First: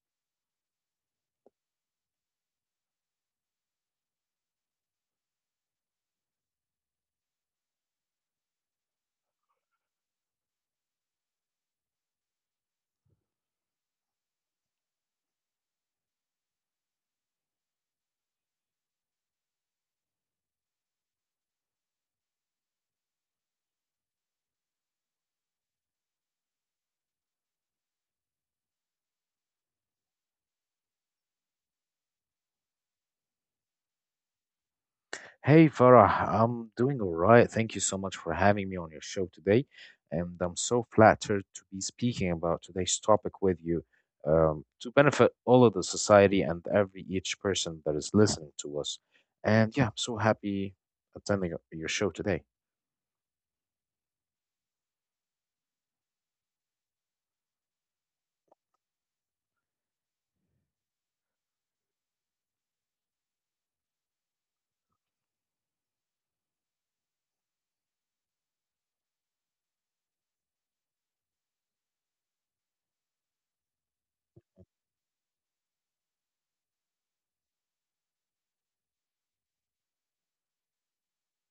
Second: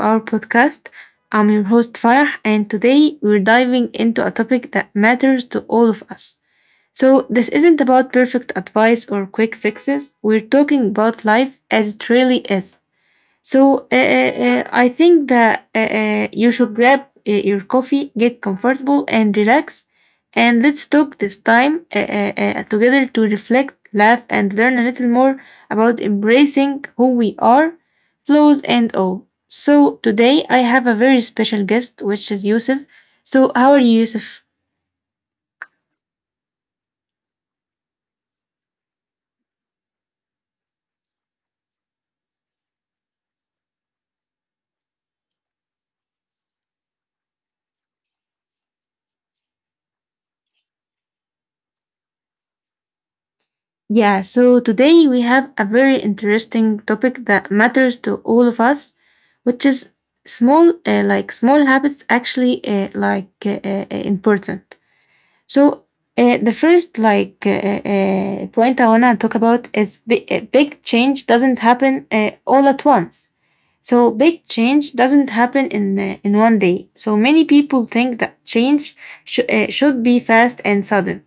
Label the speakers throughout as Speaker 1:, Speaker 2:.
Speaker 1: our podcast. I'm your host Farah, and today we're diving into a topic that matters to all of us. So, this isn't about perfect advice or quick fixes, we're talking about life as it really is so I think that you should grab your coffee, get comfortable and relax, and let's talk this time together to reflect, laugh, and learn a little more about embracing who we are, flaws and all. So today I have a very special guest, which is Yusuf. So how are you, Yusuf?
Speaker 2: Hey Farah, I'm doing all right. Thank you so much for having me on your show today. And I'm so flattered to be speaking about today's topic with you to benefit all of the society and every each person that is listening to us. And yeah, I'm so happy attending your show today.
Speaker 1: Yeah, so today we have a very interesting topic that matters to all of us, which is like small habits actually important. So the first like point I wanna talk about is big change doesn't happen all at once. So big change doesn't happen in 1 day. So many people think that change should be fast and sudden.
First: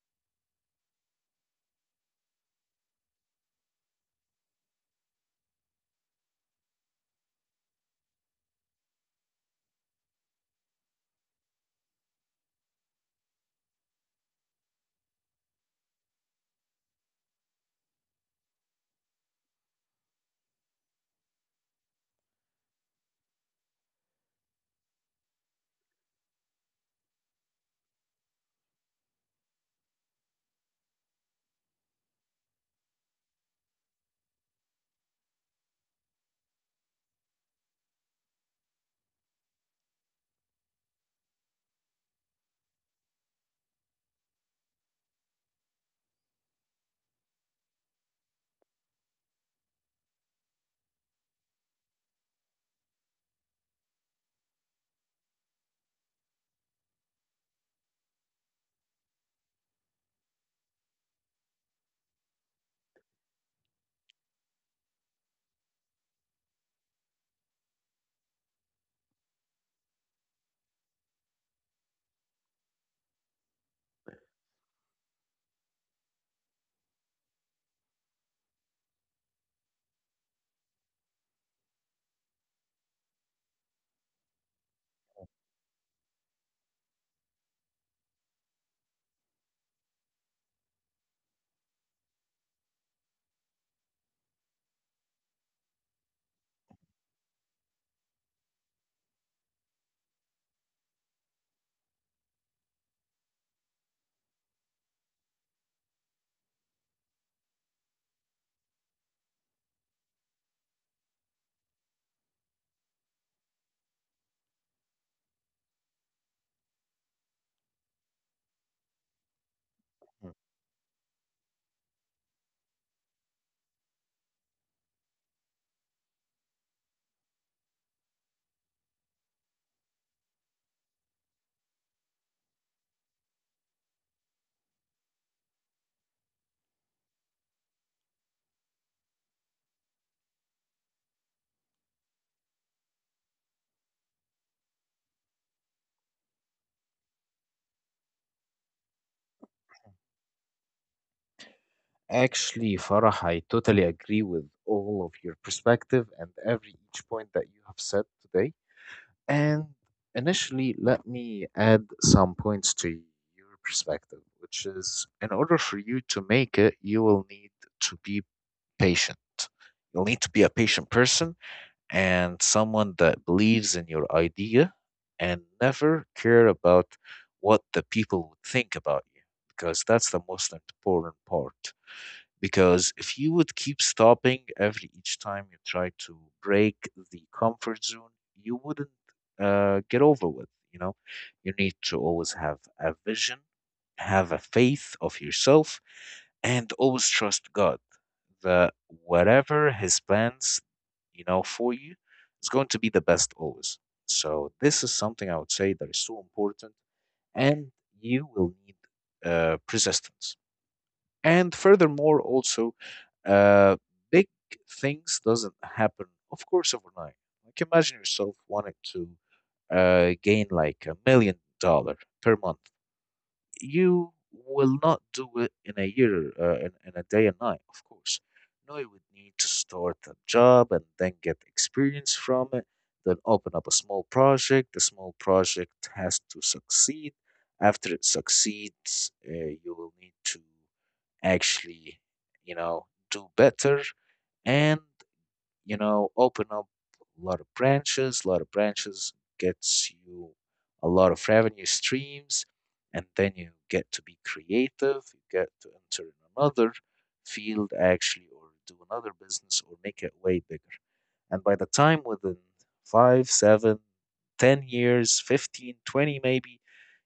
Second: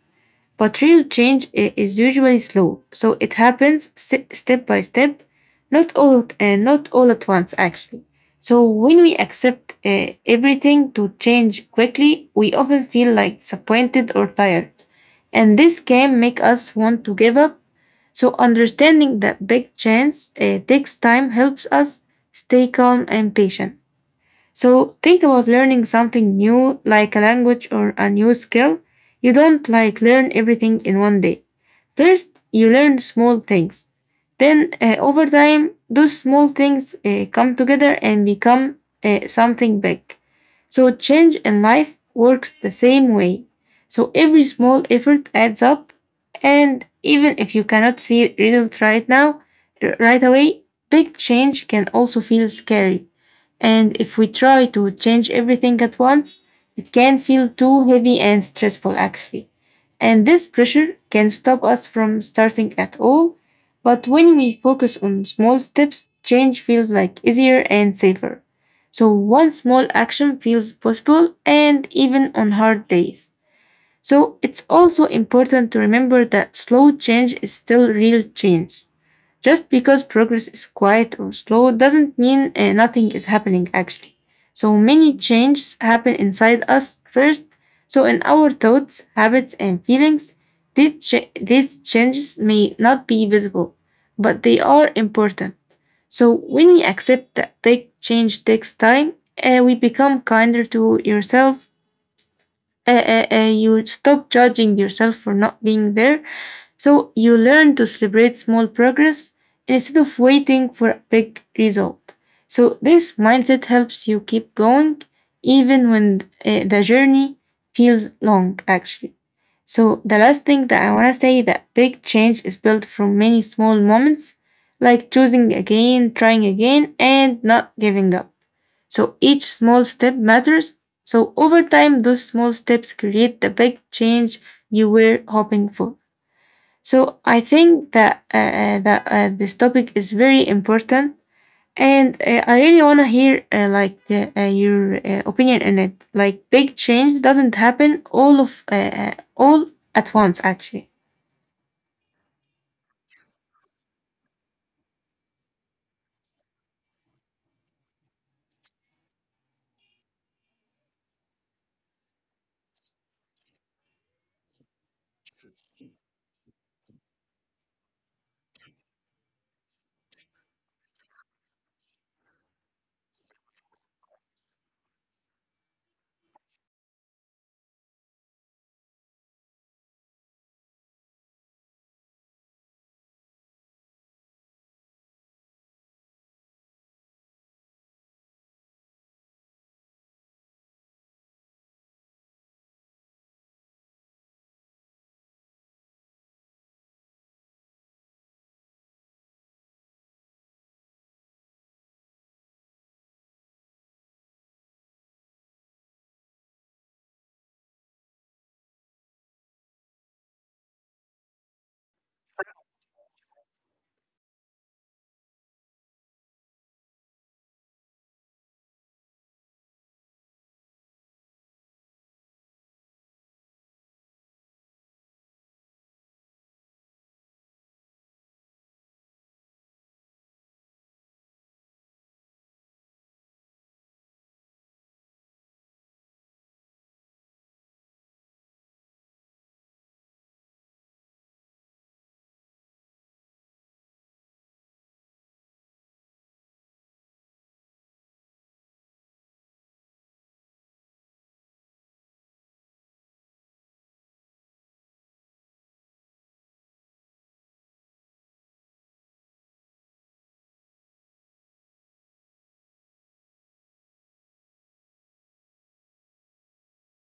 Speaker 1: But real change is usually slow, so it happens step by step, not all at once actually. So when we accept everything to change quickly, we often feel like disappointed or tired, and this can make us want to give up. So understanding that big change takes time helps us stay calm and patient. So think about learning something new, like a language or a new skill. You don't like learn everything in 1 day. First, you learn small things. Then, over time, those small things come together and become something big. So, change in life works the same way. So, every small effort adds up. And even if you cannot see it right now, right away, big change can also feel scary. And if we try to change everything at once, it can feel too heavy and stressful actually. And this pressure can stop us from starting at all. But when we focus on small steps, change feels like easier and safer. So one small action feels possible and even on hard days. So it's also important to remember that slow change is still real change. Just because progress is quiet or slow doesn't mean nothing is happening actually. So many changes happen inside us first. So in our thoughts, habits, and feelings, these, these changes may not be visible, but they are important. So when we accept that big change takes time, we become kinder to yourself. You stop judging yourself for not being there, so you learn to celebrate small progress instead of waiting for a big result. So this mindset helps you keep going even when the journey feels long, actually. So the
Speaker 2: Mm.
Speaker 1: last thing that I want to say that big change is built from many small moments, like choosing again, trying again, and not giving up. So each small step matters. So over time, those small steps create the big change you were hoping for. So I think that this topic is very important, and I really want to hear like your opinion in it. Like big change doesn't happen all at once, actually.
Speaker 2: Actually, Farah, I totally agree with all of your perspective and every each point that you have said today. And initially, let me add some points to your perspective, which is in order for you to make it, you will need to be patient. You'll need to be a patient person and someone that believes in your idea and never care about what the people would think about you, because that's the most important part because if you would keep stopping every each time you try to break the comfort zone, you wouldn't get over with. You know, you need to always have a vision, have a faith of yourself, and always trust God that whatever His plans, you know, for you is going to be the best always. So this is something I would say that is so important, and you will need persistence and furthermore also uh, big things doesn't happen of course overnight like imagine yourself wanting to gain like a million dollar per month. You will not do it in a year, in a day and night, of course. No, you would need to start a job and then get experience from it, then open up a small project. The small project has to succeed. After it succeeds, you will need to actually, you know, do better. And you know, open up a lot of branches. A lot of branches gets you a lot of revenue streams, and then you get to be creative. You get to enter in another field actually, or do another business, or make it way bigger. And by the time within five, seven, 10 years, 15, 20, maybe,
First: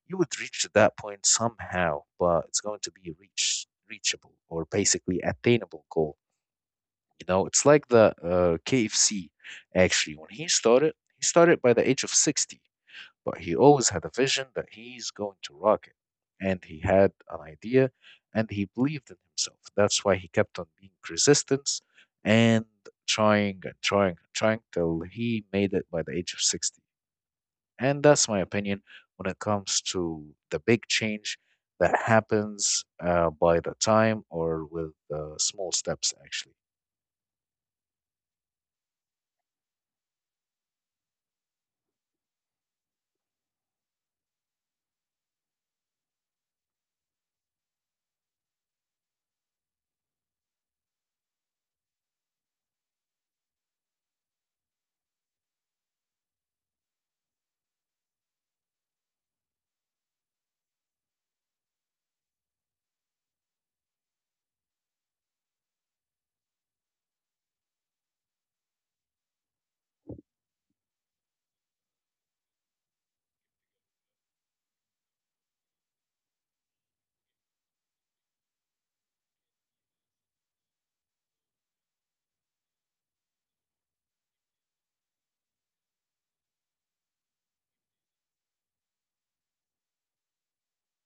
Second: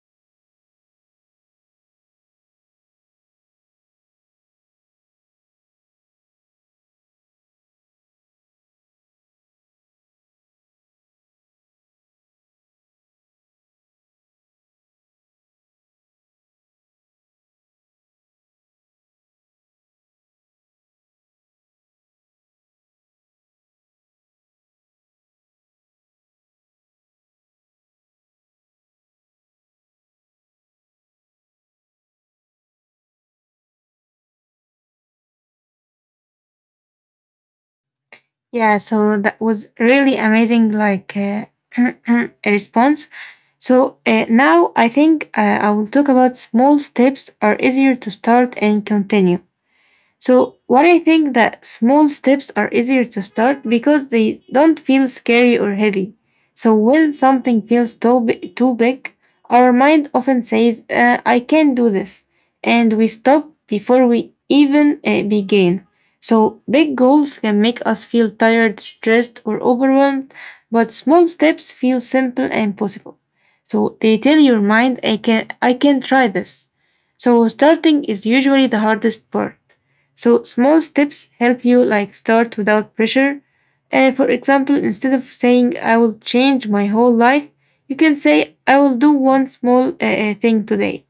Speaker 2: you would reach to that point somehow, but it's going to be a reachable or basically attainable goal. You know, it's like the KFC, actually. When he started by the age of 60, but he always had a vision that he's going to rock it. And he had an idea and he believed in himself. That's why he kept on being resistance and trying and trying and trying till he made it by the age of 60. And that's my opinion when it comes to the big change that happens by the time or with small steps, actually.
Speaker 1: Yeah. So that was really amazing, like response. So now I think I will talk about small steps are easier to start and continue. So, what I think that small steps are easier to start because they don't feel scary or heavy. So, when something feels too big, our mind often says, I can't do this. And we stop before we even begin. So, big goals can make us feel tired, stressed, or overwhelmed, but small steps feel simple and possible. So, they tell your mind, I can try this. So, starting is usually the hardest part, so small steps help you like start without pressure. And for example, instead of saying I will change my whole life, you can say I will do one small thing today,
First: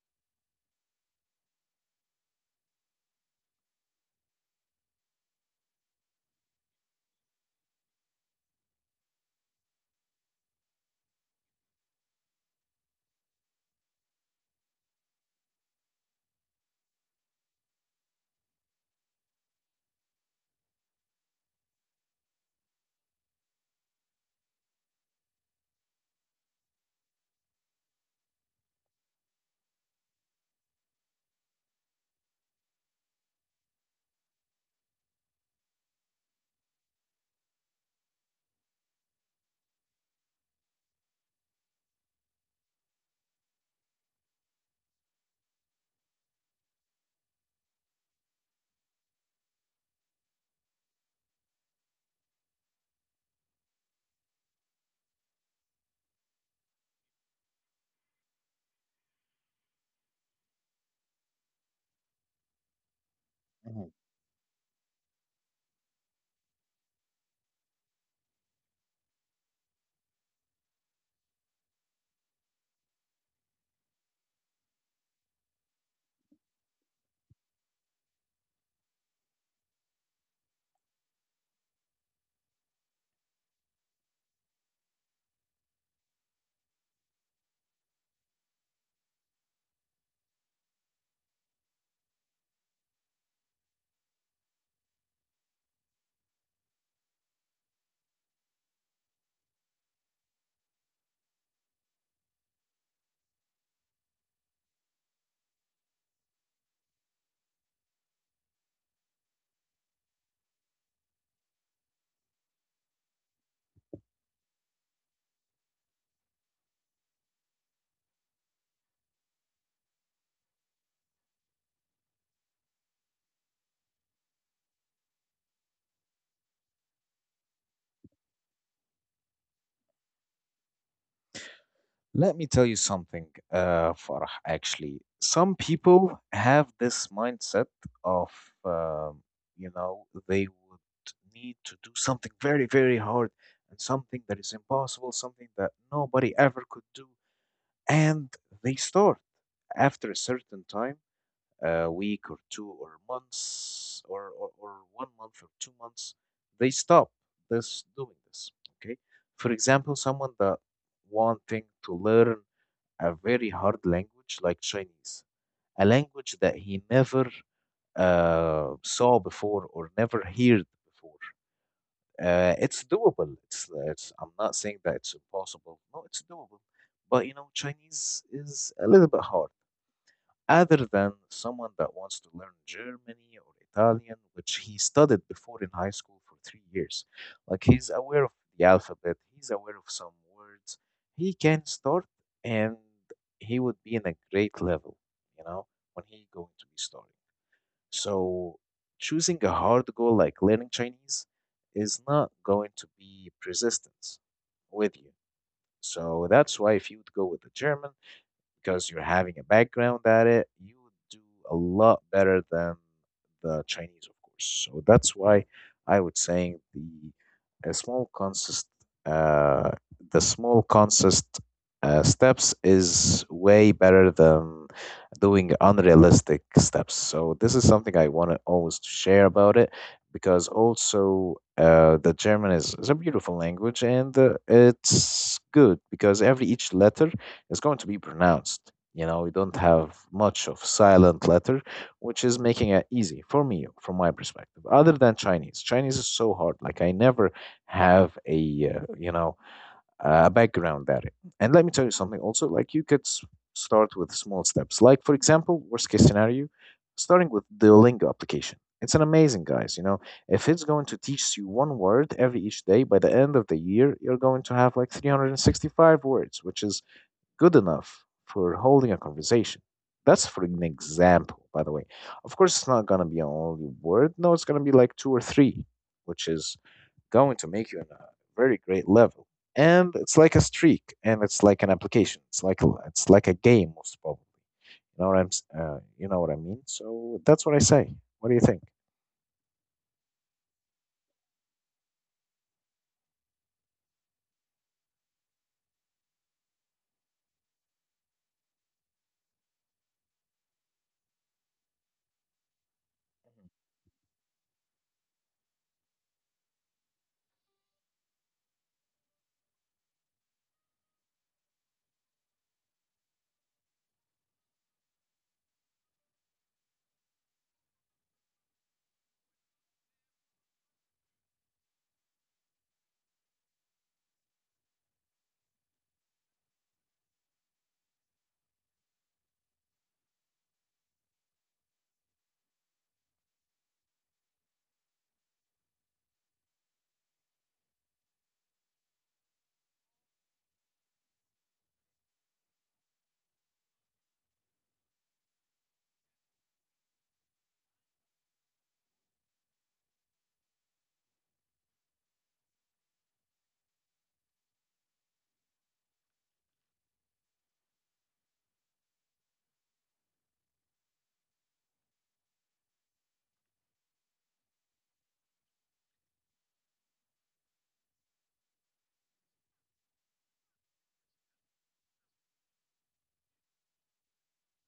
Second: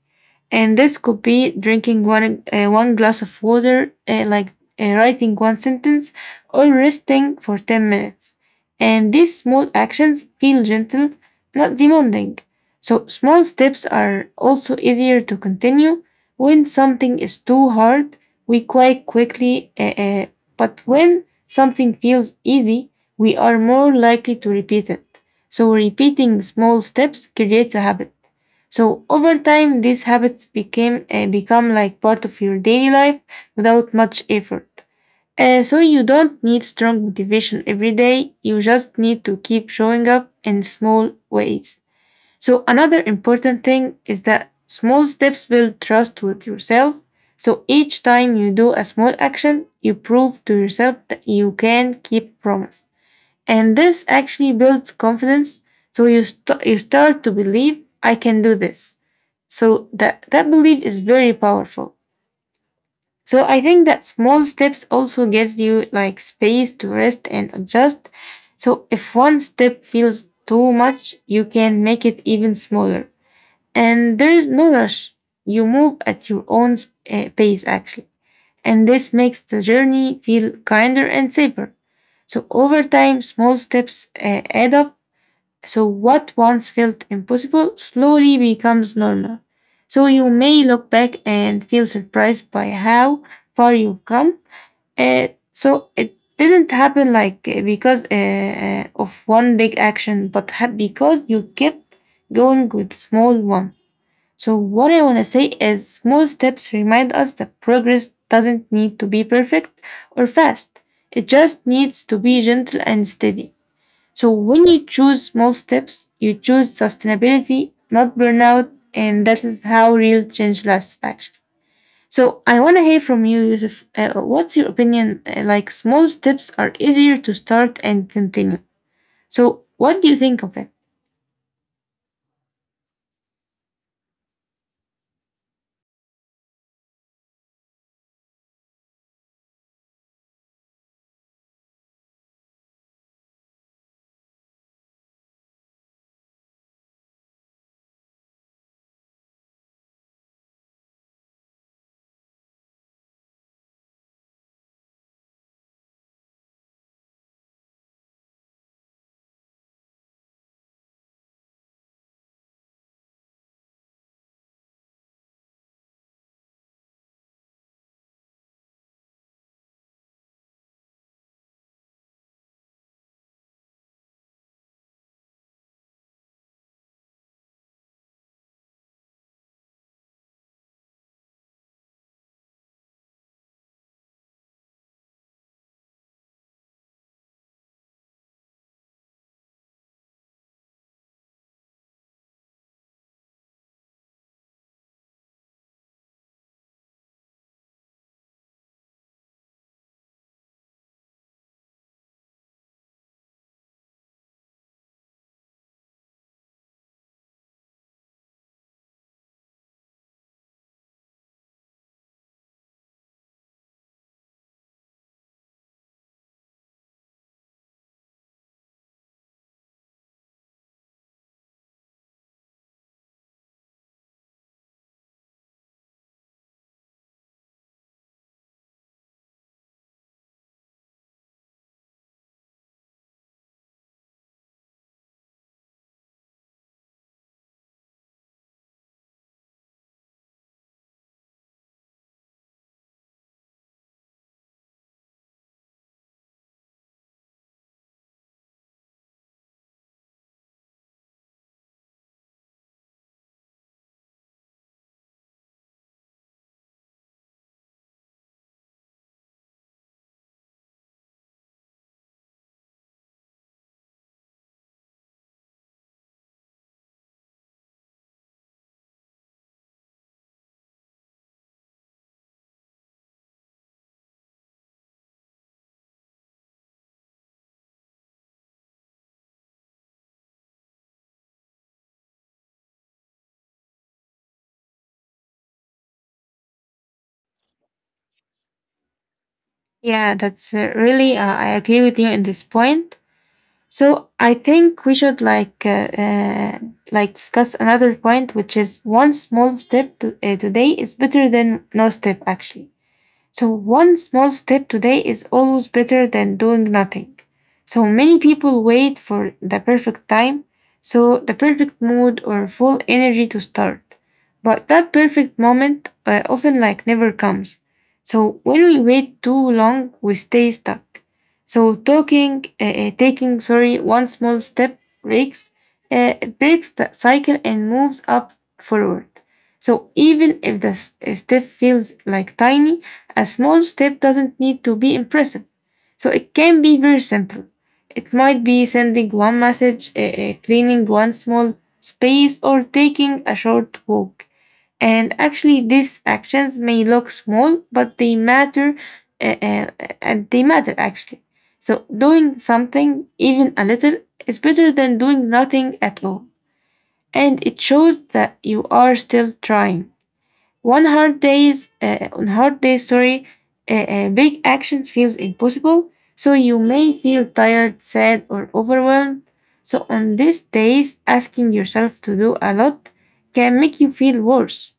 Speaker 1: and this could be drinking one glass of water, like writing one sentence, or resting for 10 minutes. And these small actions feel gentle, not demanding. So small steps are also easier to continue. When something is too hard, we quite quickly. But when something feels easy, we are more likely to repeat it. So repeating small steps creates a habit. So over time, these habits became become like part of your daily life without much effort. So you don't need strong motivation every day. You just need to keep showing up in small ways. So another important thing is that small steps build trust with yourself. So each time you do a small action, you prove to yourself that you can keep promise. And this actually builds confidence. So you start to believe I can do this. So that belief is very powerful. So I think that small steps also gives you like space to rest and adjust. So if one step feels too much, you can make it even smaller. And there is no rush. You move at your own pace actually. And this makes the journey feel kinder and safer. So over time, small steps add up, so what once felt impossible slowly becomes normal. So, you may look back and feel surprised by how far you've come. So, it didn't happen like because of one big action, but because you kept going with small ones. So, what I want to say is small steps remind us that progress doesn't need to be perfect or fast, it just needs to be gentle and steady. So when you choose small steps, you choose sustainability, not burnout, and that is how real change lasts actually. So I want to hear from you, Yusuf. What's your opinion? Like small steps are easier to start and continue. So what do you think of it?
Speaker 2: Let me tell you something, Farah, actually. Some people have this mindset of, um, you know, they would need to do something very, very hard and something that is impossible, something that nobody ever could do. And they start after a certain time, a week or two or months or 1 month or 2 months, they stop this doing this. Okay. For example, someone that wanting to learn a very hard language like Chinese, a language that he never saw before or never heard before. It's doable. It's I'm not saying that it's impossible. No, it's doable. But you know, Chinese is a little bit hard other than someone that wants to learn Germany or Italian, which he studied before in high school for 3 years. Like he's aware of the alphabet, he's aware of some words. He can start and he would be in a great level, you know, when he going to be starting. So choosing a hard goal like learning Chinese is not going to be persistence with you. So that's why if you would go with the German, because you're having a background at it, you would do a lot better than the Chinese, of course. So that's why I would saying the a small consist uh, the small consist steps is way better than doing unrealistic steps. So this is something I want to always to share about it because also the German is a beautiful language and it's good because every each letter is going to be pronounced. You know, we don't have much of silent letter, which is making it easy for me, from my perspective. Other than Chinese, Chinese is so hard. Like I never have a you know a background at it. And let me tell you something. Also, like you could start with small steps. Like for example, worst case scenario, starting with the Duolingo application. It's an amazing guys. You know, if it's going to teach you one word every each day, by the end of the year, you're going to have like 365 words, which is good enough for holding a conversation. That's for an example, by the way. Of course, it's not going to be an only word. No, it's going to be like two or three, which is going to make you in a very great level. And it's like a streak, and it's like an application. It's like a game, most probably. You know what I mean. So that's what I say. What do you think?
Speaker 1: Yeah, that's really. I agree with you in this point. So I think we should like discuss another point, which is one small step today is better than no step actually. So, one small step today is always better than doing nothing. So, many people wait for the perfect time, so the perfect mood or full energy to start. But that perfect moment often like never comes. So, when we wait too long, we stay stuck. So, taking, sorry, one small step breaks the cycle and moves up forward. So, even if the step feels like tiny, a small step doesn't need to be impressive, so it can be very simple. It might be sending one message, cleaning one small space, or taking a short walk. And actually, these actions may look small, but they matter, eh, eh, and they matter actually. So, doing something, even a little, is better than doing nothing at all. And it shows that you are still trying. On hard days, sorry, big actions feels impossible. So you may feel tired, sad, or overwhelmed. So on these days, asking yourself to do a lot can make you feel worse.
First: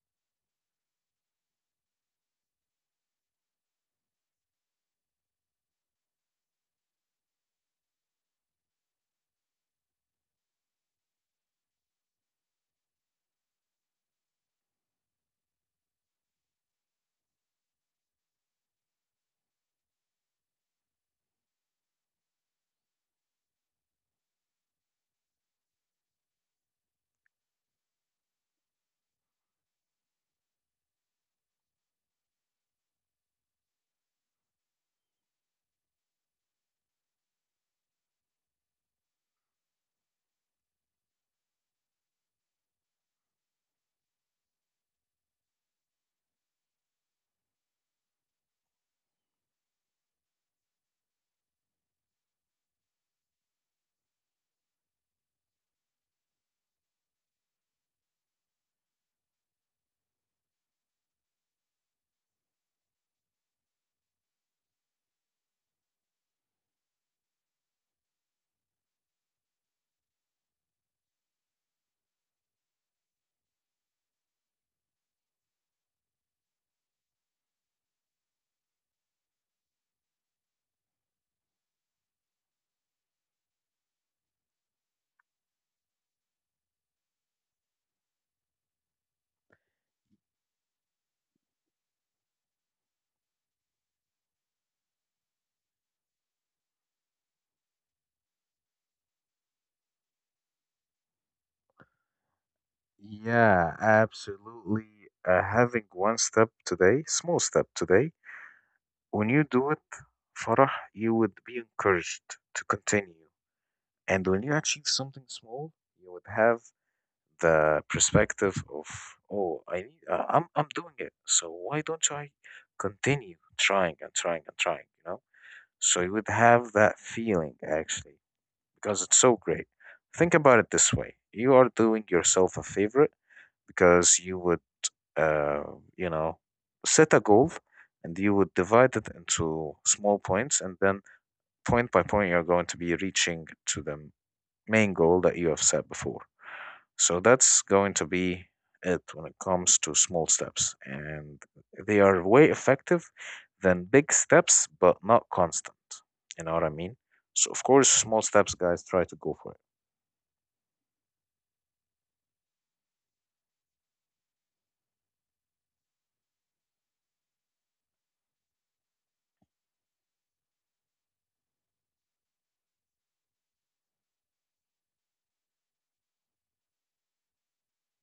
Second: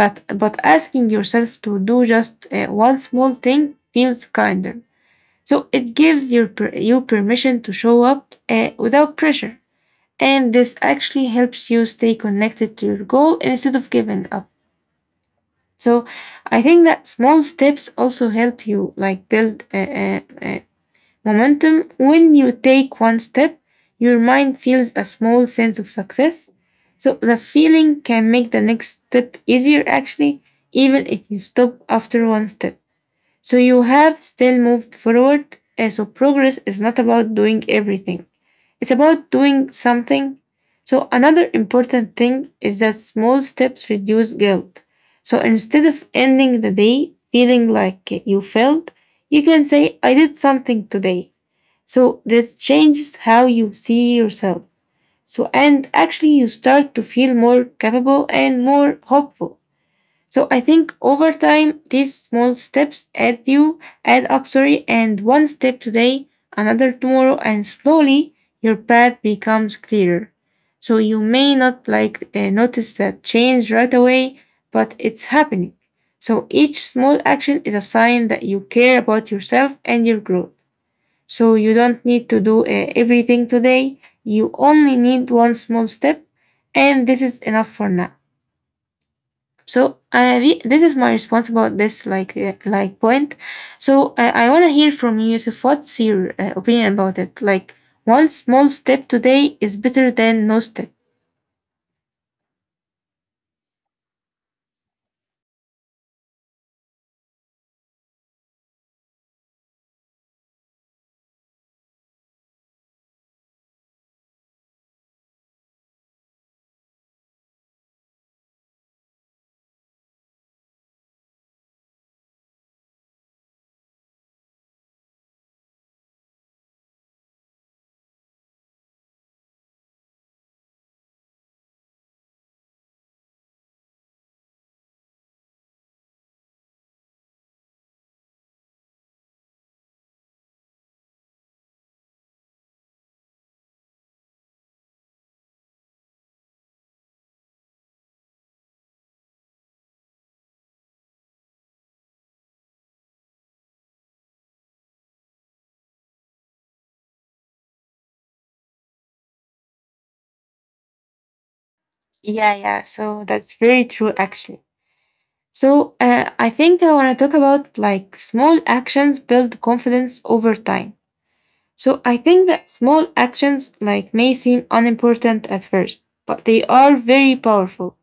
Speaker 1: But asking yourself to do just one small thing feels kinder. So it gives you permission to show up without pressure, and this actually helps you stay connected to your goal instead of giving up. So I think that small steps also help you like build a momentum. When you take one step, your mind feels a small sense of success. So the feeling can make the next step easier actually, even if you stop after one step. So you have still moved forward. So progress is not about doing everything. It's about doing something. So, another important thing is that small steps reduce guilt. So, instead of ending the day feeling like you failed, you can say, I did something today. So, this changes how you see yourself. So, and actually, you start to feel more capable and more hopeful. So I think over time these small steps add up sorry and one step today, another tomorrow, and slowly your path becomes clearer. So you may not like notice that change right away, but it's happening. So each small action is a sign that you care about yourself and your growth. So you don't need to do everything today. You only need one small step, and this is enough for now. So this is my response about this like point. So I want to hear from you. So what's your opinion about it? Like one small step today is better than no step.
Speaker 2: Yeah, absolutely. Having one step today, small step today, when you do it, Farah, you would be encouraged to continue. And when you achieve something small, you would have the perspective of, oh, I'm doing it. So why don't I continue trying and trying and trying, you know? So you would have that feeling actually, because it's so great. Think about it this way. You are doing yourself a favor because you would uh, you know, set a goal and you would divide it into small points, and then point by point, you're going to be reaching to the main goal that you have set before. So that's going to be it when it comes to small steps, and they are way effective than big steps, but not constant. You know what I mean? So, of course, small steps, guys, try to go for
Speaker 1: Yeah, yeah. So that's very true, actually. So I think I want to talk about like small actions build confidence over time. So I think that small actions like may seem unimportant at first, but they are very powerful.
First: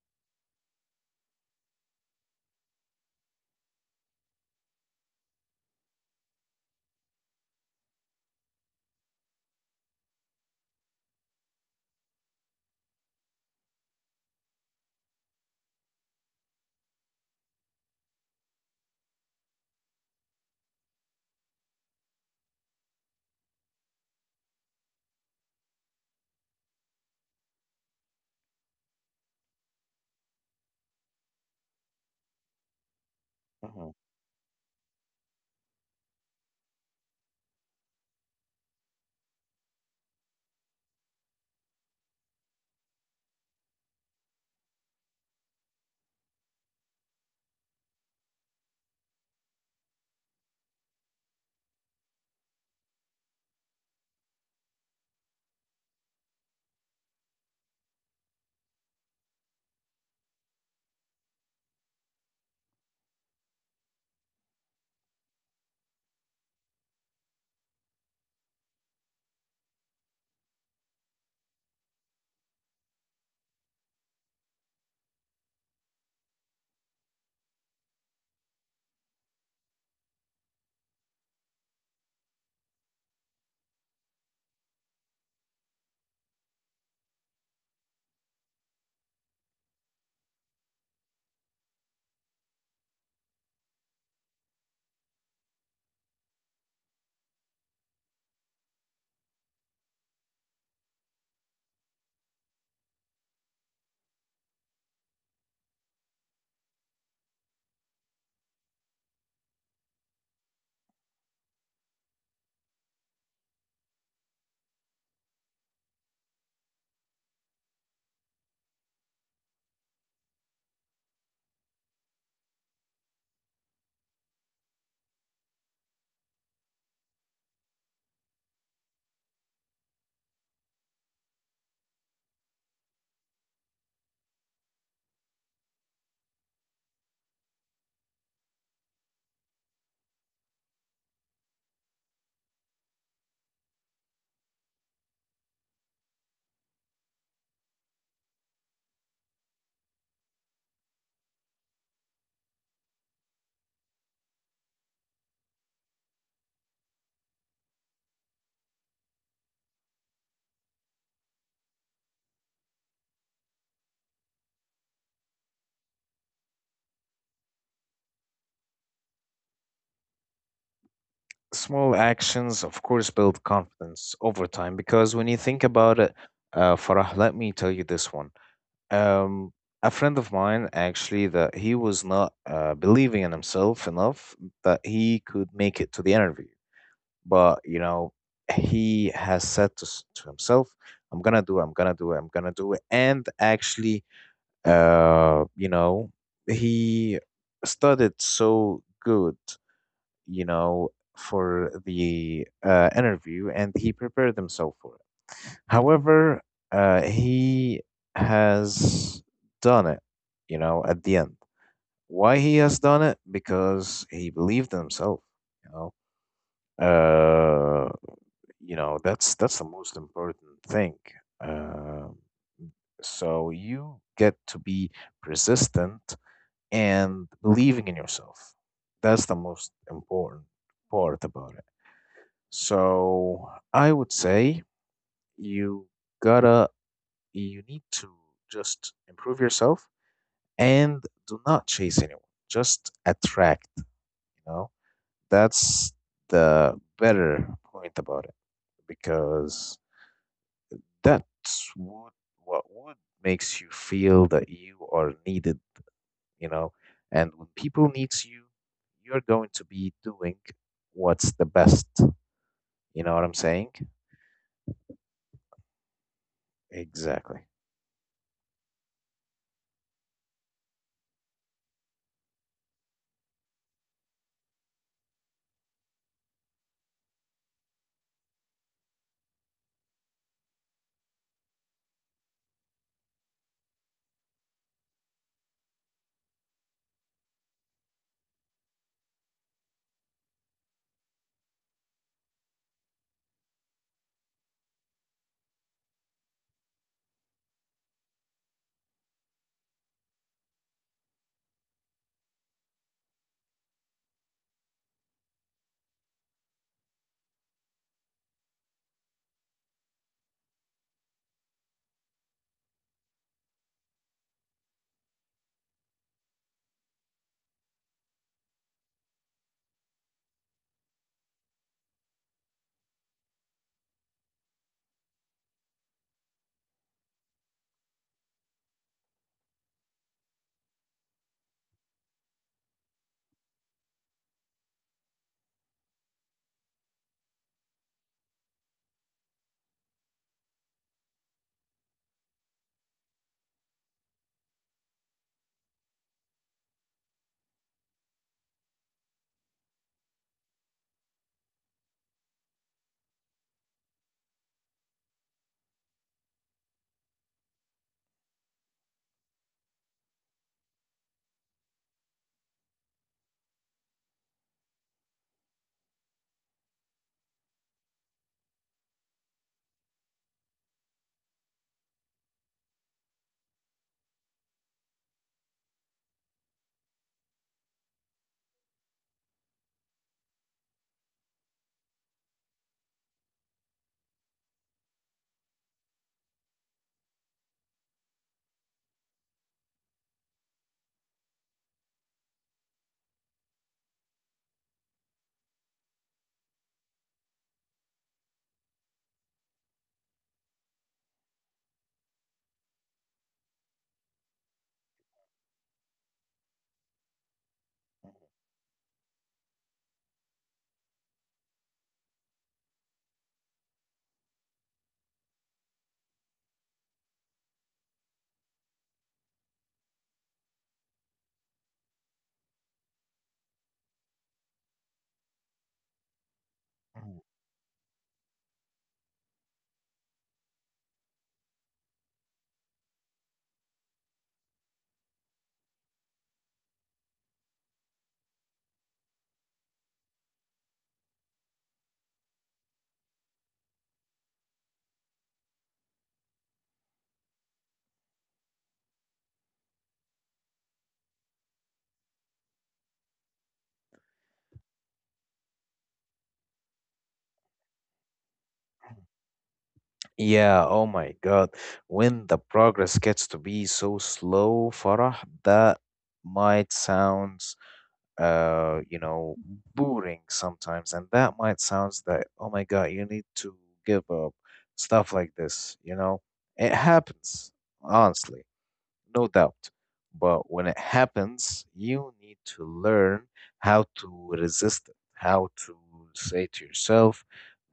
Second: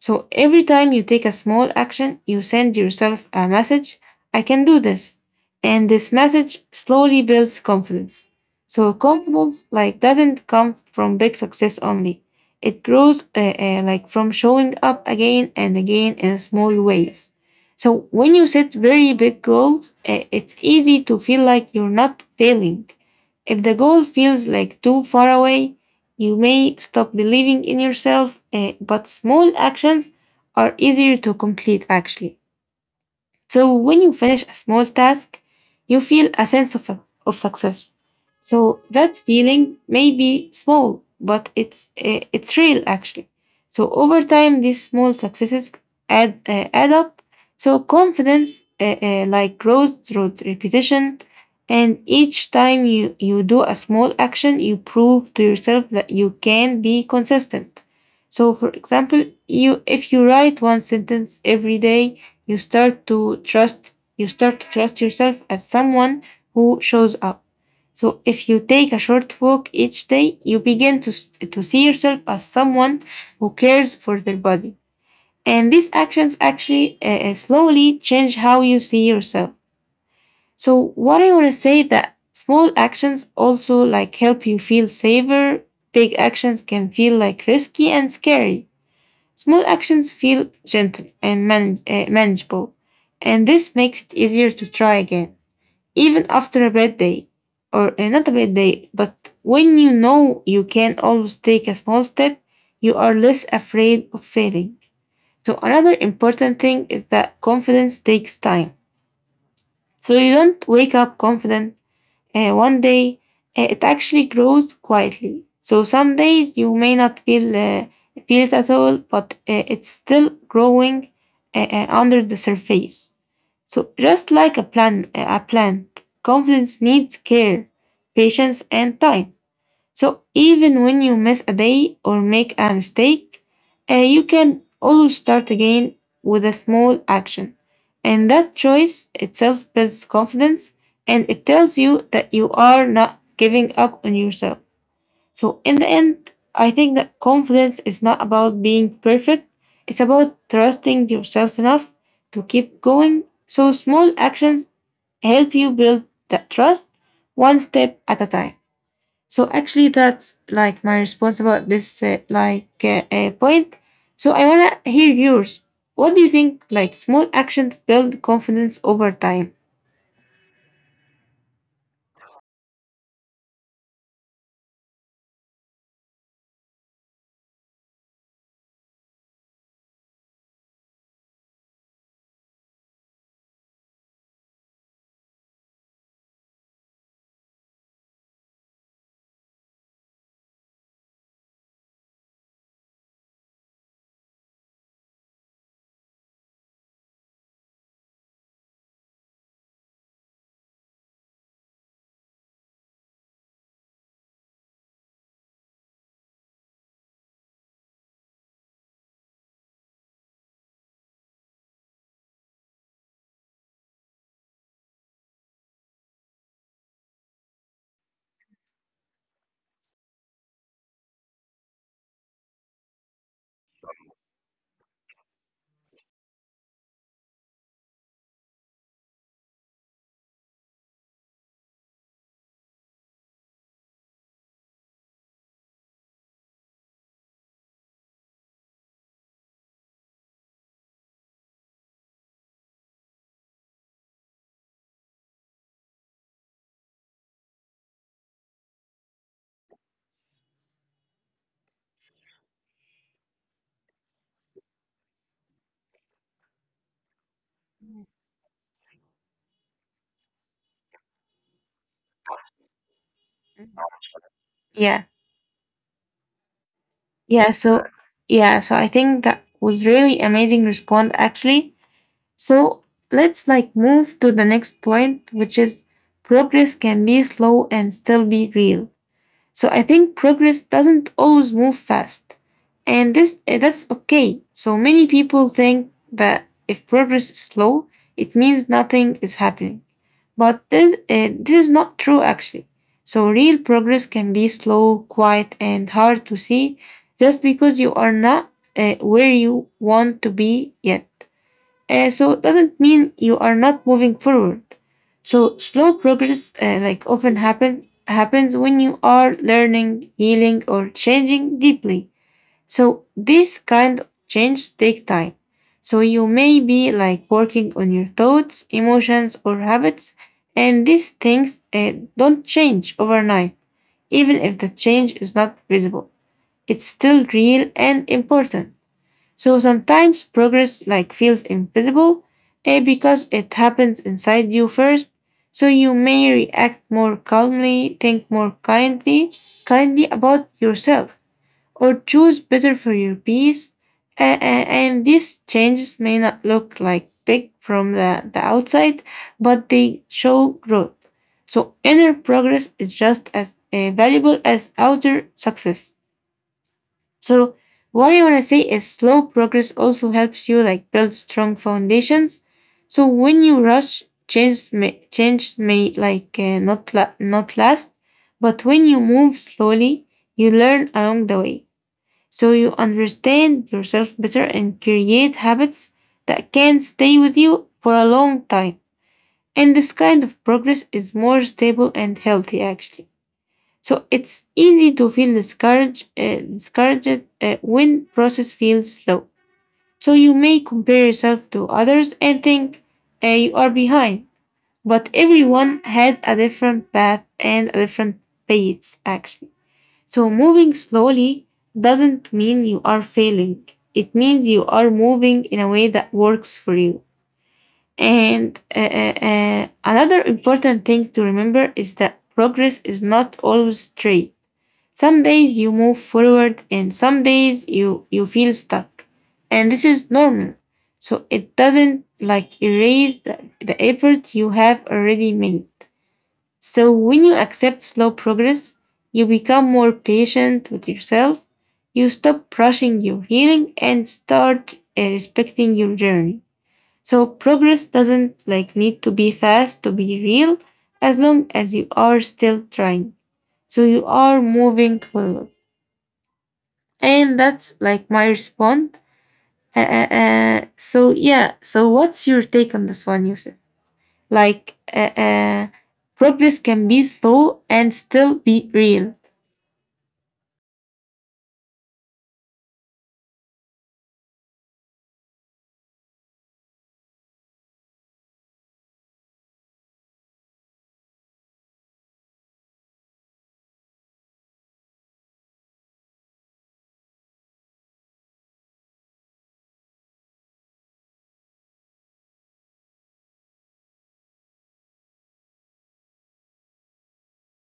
Speaker 1: So every time you take a small action, you send yourself a message, I can do this. And this message slowly builds confidence. So confidence like doesn't come from big success only. It grows like from showing up again and again in small ways. So when you set very big goals, it's easy to feel like you're not failing. If the goal feels like too far away, you may stop believing in yourself, but small actions are easier to complete actually.
Speaker 2: it.
Speaker 1: So
Speaker 2: Mhm.
Speaker 1: when you finish a small task, you feel a sense of success. So that feeling may be small, but it's real actually. So over time, these small successes add up. So confidence like grows through repetition, and each time you do a small action, you prove to yourself that you can be consistent. So for example, you if you write one sentence every day you start to trust you start to trust yourself as someone who shows up. So if you take a short walk each day, you begin to see yourself as someone who cares for their body. And these actions actually slowly change how you see yourself. So what I want to say that small actions also like help you feel safer. Big actions can feel like risky and scary. Small actions feel gentle and manageable, and this makes it easier to try again, even after a bad day. Or not a bad day, but when you know you can always take a small step, you are less afraid of failing. So, another important thing is that confidence takes time. So, you don't wake up confident one day, it actually grows quietly. So some days you may not feel it at all, but it's still growing under the surface. So just like a plant, confidence needs care, patience, and time. So even when you miss a day or make a mistake, you can always start again with a small action. And that choice itself builds confidence and it tells you that you are not giving up on yourself. So in the end, I think that confidence is not about being perfect. It's about trusting yourself enough to keep going. So small actions help you build that trust one step at a time. So actually, that's like my response about this like point. So I wanna hear yours. What do you think? Like small actions build confidence over time.
Speaker 2: Small actions, of course, build confidence over time because when you think about it, Farah, let me tell you this one. Um, a friend of mine actually that he was not believing in himself enough that he could make it to the interview, but you know he has said to, to himself, "I'm gonna do it. I'm gonna do it. I'm gonna do it." And actually, you know, he studied so good, you know, for the interview, and he prepared himself for it. However, he has done it, you know, at the end. Why he has done it? Because he believed in himself, you know. Uh, you know, that's the most important thing. Um, so you get to be persistent and believing in yourself. That's the most important part about it. So I would say you gotta, you need to just improve yourself and do not chase anyone. Just attract, you know? That's the better point about it because that's what, what would makes you feel that you are needed, you know? And when people needs you, you're going to be doing what's the best. You know what I'm saying?
Speaker 1: Yeah,
Speaker 2: Exactly.
Speaker 1: yeah. So yeah, so I think that was really amazing response actually. So let's like move to the next point, which is progress can be slow and still be real. So I think progress doesn't always move fast, and this that's okay. So many people think that if progress is slow, it means nothing is happening. But this is not true actually. So real progress can be slow, quiet, and hard to see just because you are not where you want to be yet. So it doesn't mean you are not moving forward. So slow progress, like happens when you are learning, healing, or changing deeply. So this kind of change take time. So you may be like working on your thoughts, emotions, or habits, and these things don't change overnight. Even if the change is not visible, it's still real and important. So sometimes progress like feels invisible because it happens inside you first. So you may react more calmly, kindly about yourself, or choose better for your peace. And these changes may not look like big from the outside, but they show growth. So inner progress is just as valuable as outer success. So what I wanna say is slow progress also helps you like build strong foundations. So when you rush, change may like not last, but when you move slowly, you learn along the way. So you understand yourself better and create habits that can stay with you for a long time. And this kind of progress is more stable and healthy actually. So it's easy to feel discouraged when process feels slow. So you may compare yourself to others and think you are behind, but everyone has a different path and a different pace actually. So moving slowly doesn't mean you are failing. It means you are moving in a way that works for you. And another important thing to remember is that progress is not always straight. Some days you move forward and some days you feel stuck. And this is normal. So it doesn't like erase the effort you have already made. So
Speaker 2: Mm.
Speaker 1: when you accept slow progress, you become more patient with yourself. You stop rushing your healing and start respecting your journey. So progress doesn't like need to be fast to be real as long as you are still trying. So you are moving forward. And that's like my response. So yeah, so what's your take on this one, Yusuf? Like, progress can be slow and still be real.
Speaker 2: Yeah, oh my God. When the progress gets to be so slow, Farah, that might sound, you know, boring sometimes, and that might sound that, oh my God, you need to give up, stuff like this, you know. It happens, honestly no doubt. But when it happens, you need to learn how to resist it, how to say to yourself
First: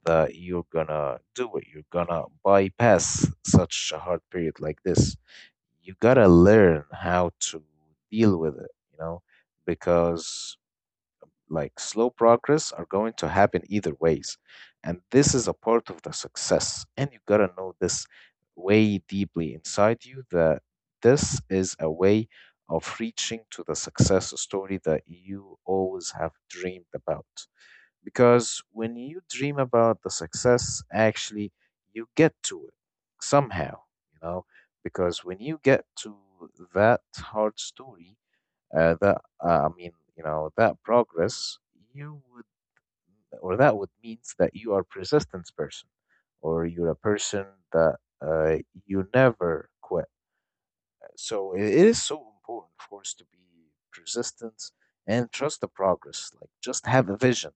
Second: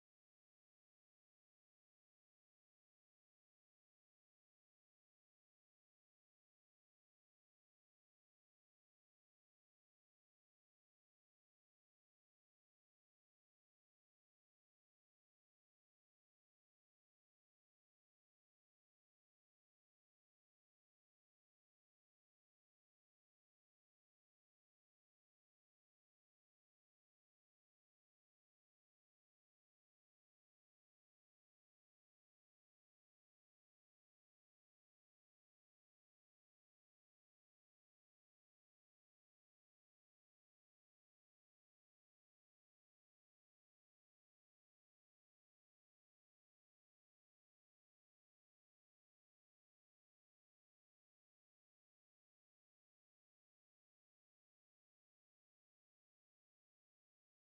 Speaker 2: that you're gonna do it, you're gonna bypass such a hard period like this. You gotta learn how to deal with it, you know, because like slow progress are going to happen either ways and this is a part of the success and you gotta know this way deeply inside you that this is a way of reaching to the success story that you always have dreamed about because when you dream about the success actually you get to it somehow you know because when you get to that hard story that I mean, you know, that progress you would, or that would means that you are persistence person, or you're a person that uh, you never quit. So it is so important, of course, to be persistent and trust the progress. Like just have a vision.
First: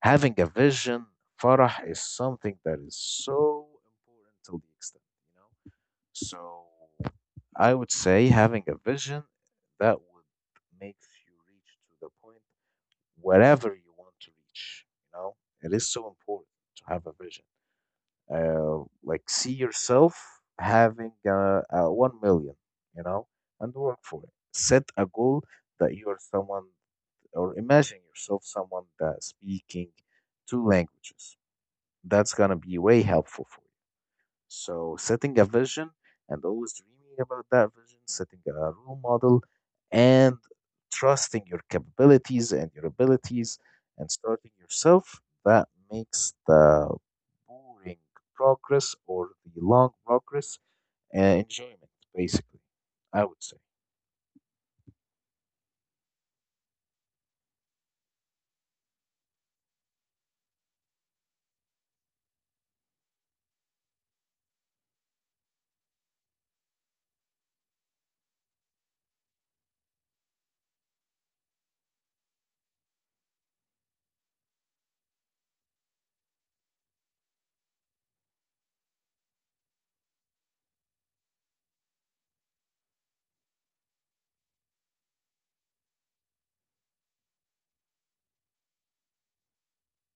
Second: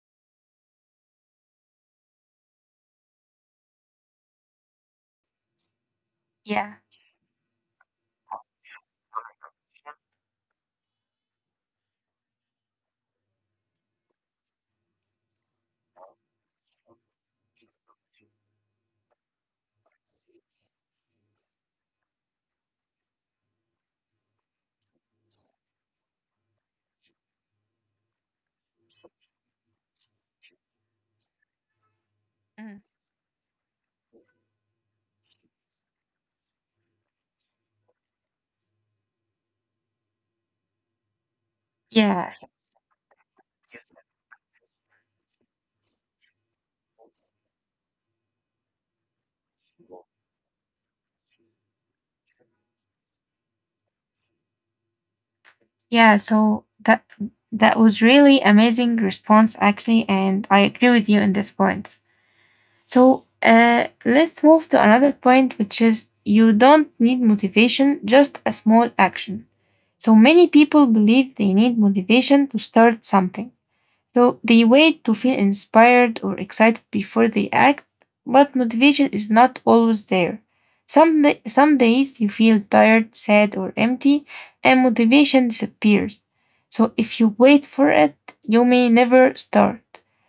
Speaker 2: Having a vision, farah, is something that is so important to the extent, you know. So
Speaker 1: Yeah.
Speaker 2: I would say having a vision that would makes you reach to the point wherever you want to reach. You know, it is so important to have a vision. Like see yourself having 1 million, you know, and work for it. Set a goal that you are someone, or imagine yourself someone that speaking two languages. That's gonna
Speaker 1: Mm.
Speaker 2: be way helpful for you. So setting a vision and always dreaming about that vision, setting a role model and trusting your
Speaker 1: Yeah.
Speaker 2: capabilities and your abilities and starting yourself, that makes the boring progress or the long progress enjoyment, basically, I would say.
Speaker 1: Yeah. So that that was really amazing response actually, and I agree with you in this point. So let's move to another point, which is you don't need motivation, just a small action. So many people believe they need motivation to start something. So they wait to feel inspired or excited before they act, but motivation is not always there. Some, some days you feel tired, sad, or empty, and motivation disappears. So if you wait for it, you may never start.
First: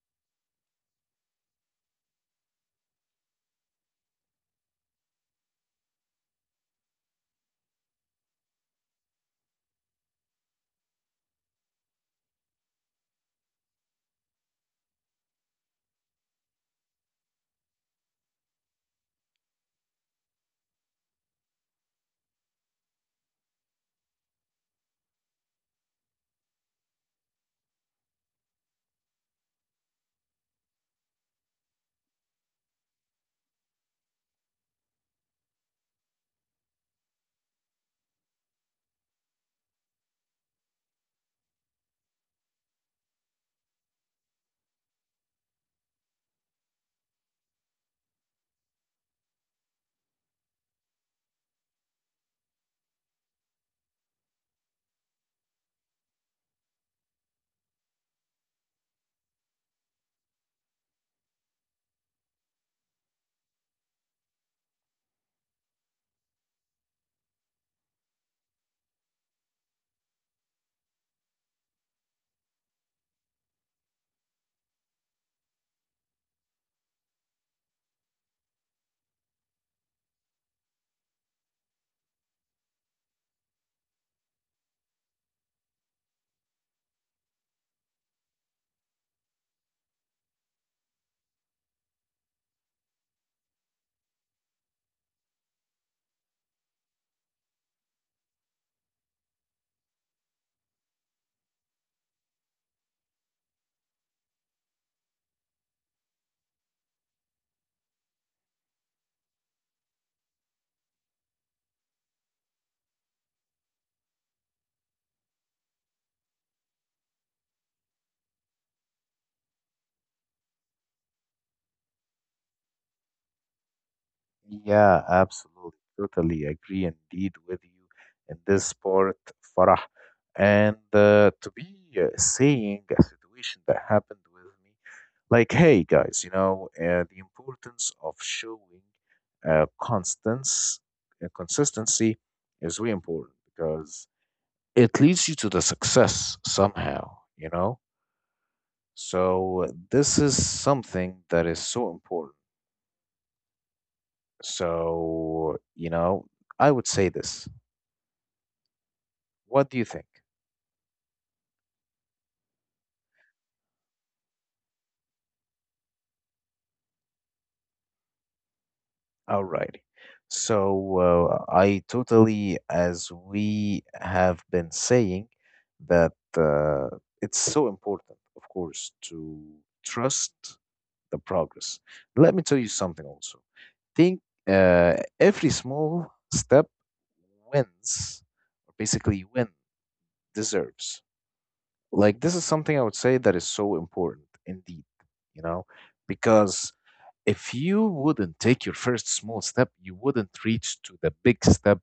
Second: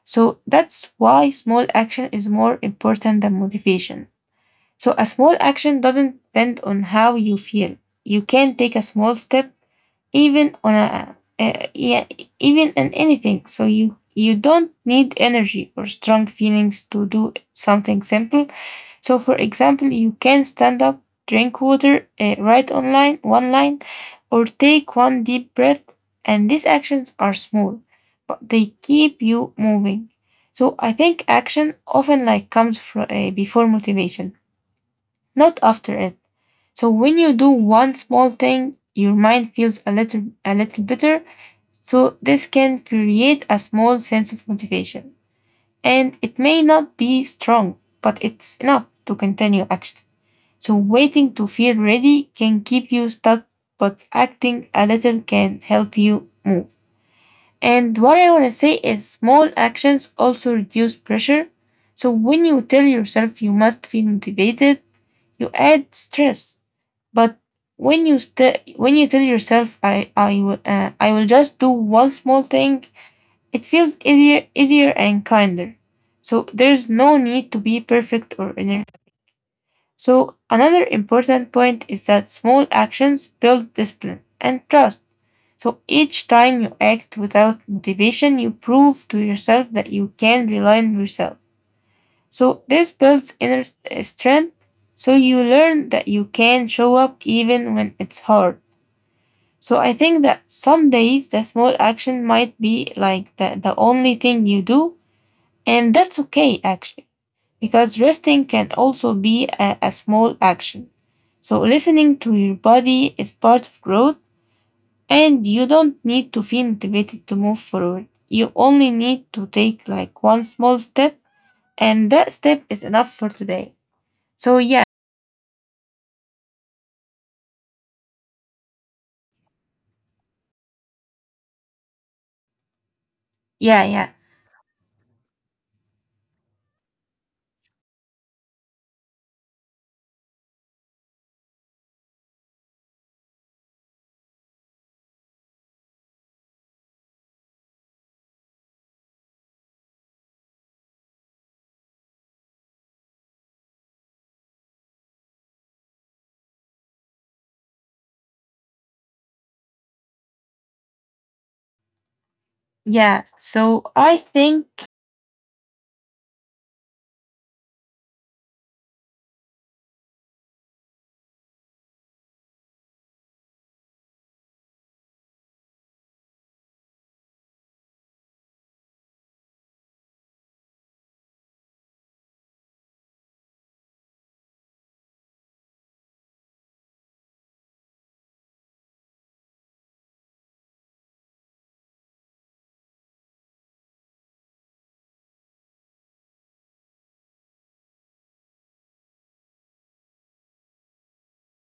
Speaker 1: So that's why small action is more important than motivation. So a small action doesn't depend on how you feel. You can take a small step even on a even in anything. So you don't need energy or strong feelings to do something simple. So for example, you can stand up, drink water, write online one line, or take one deep breath. And these actions are small, but they keep you moving. So I think action often like comes before motivation not after it. So when you do one small thing, your mind feels a little better. So this can create a small sense of motivation. And it may not be strong, but it's enough to continue action. So waiting to feel ready can keep you stuck, but acting a little can help you move. And what I want to say is small actions also reduce pressure. So when you tell yourself you must feel motivated, you add stress. But when you tell yourself, I will just do one small thing, it feels easier and kinder. So there's no need to be perfect or energetic. So another important point is that small actions build discipline and trust. So each time you act without motivation, you prove to yourself that you can rely on yourself. So this builds inner strength. So you learn that you can show up even when it's hard. So I think that some days the small action might be like the only thing you do, and that's okay actually, because resting can also be a small action. So listening to your body is part of growth, and you don't need to feel motivated to move forward. You only need to take like one small step, and that step is enough for today. So
Speaker 2: Yeah, absolutely. Totally agree indeed with you in this part, Farah. And to be saying a situation that
Speaker 1: yeah, yeah,
Speaker 2: happened with me, like, hey guys, you know, the importance of showing uh, constance, consistency is really important because it leads you to the success somehow, you know? So this is something that is so important. So, you know, I would say this. What do you think?
Speaker 1: yeah. So I think,
Speaker 2: Alrighty. So, I totally, as we have been saying, that it's so important, of course, to trust the progress. Let me tell you something also. Think every small step wins, or basically win deserves. Like this is something I would say that is so important indeed, you know, because if you wouldn't take your first small step, you wouldn't reach to the big step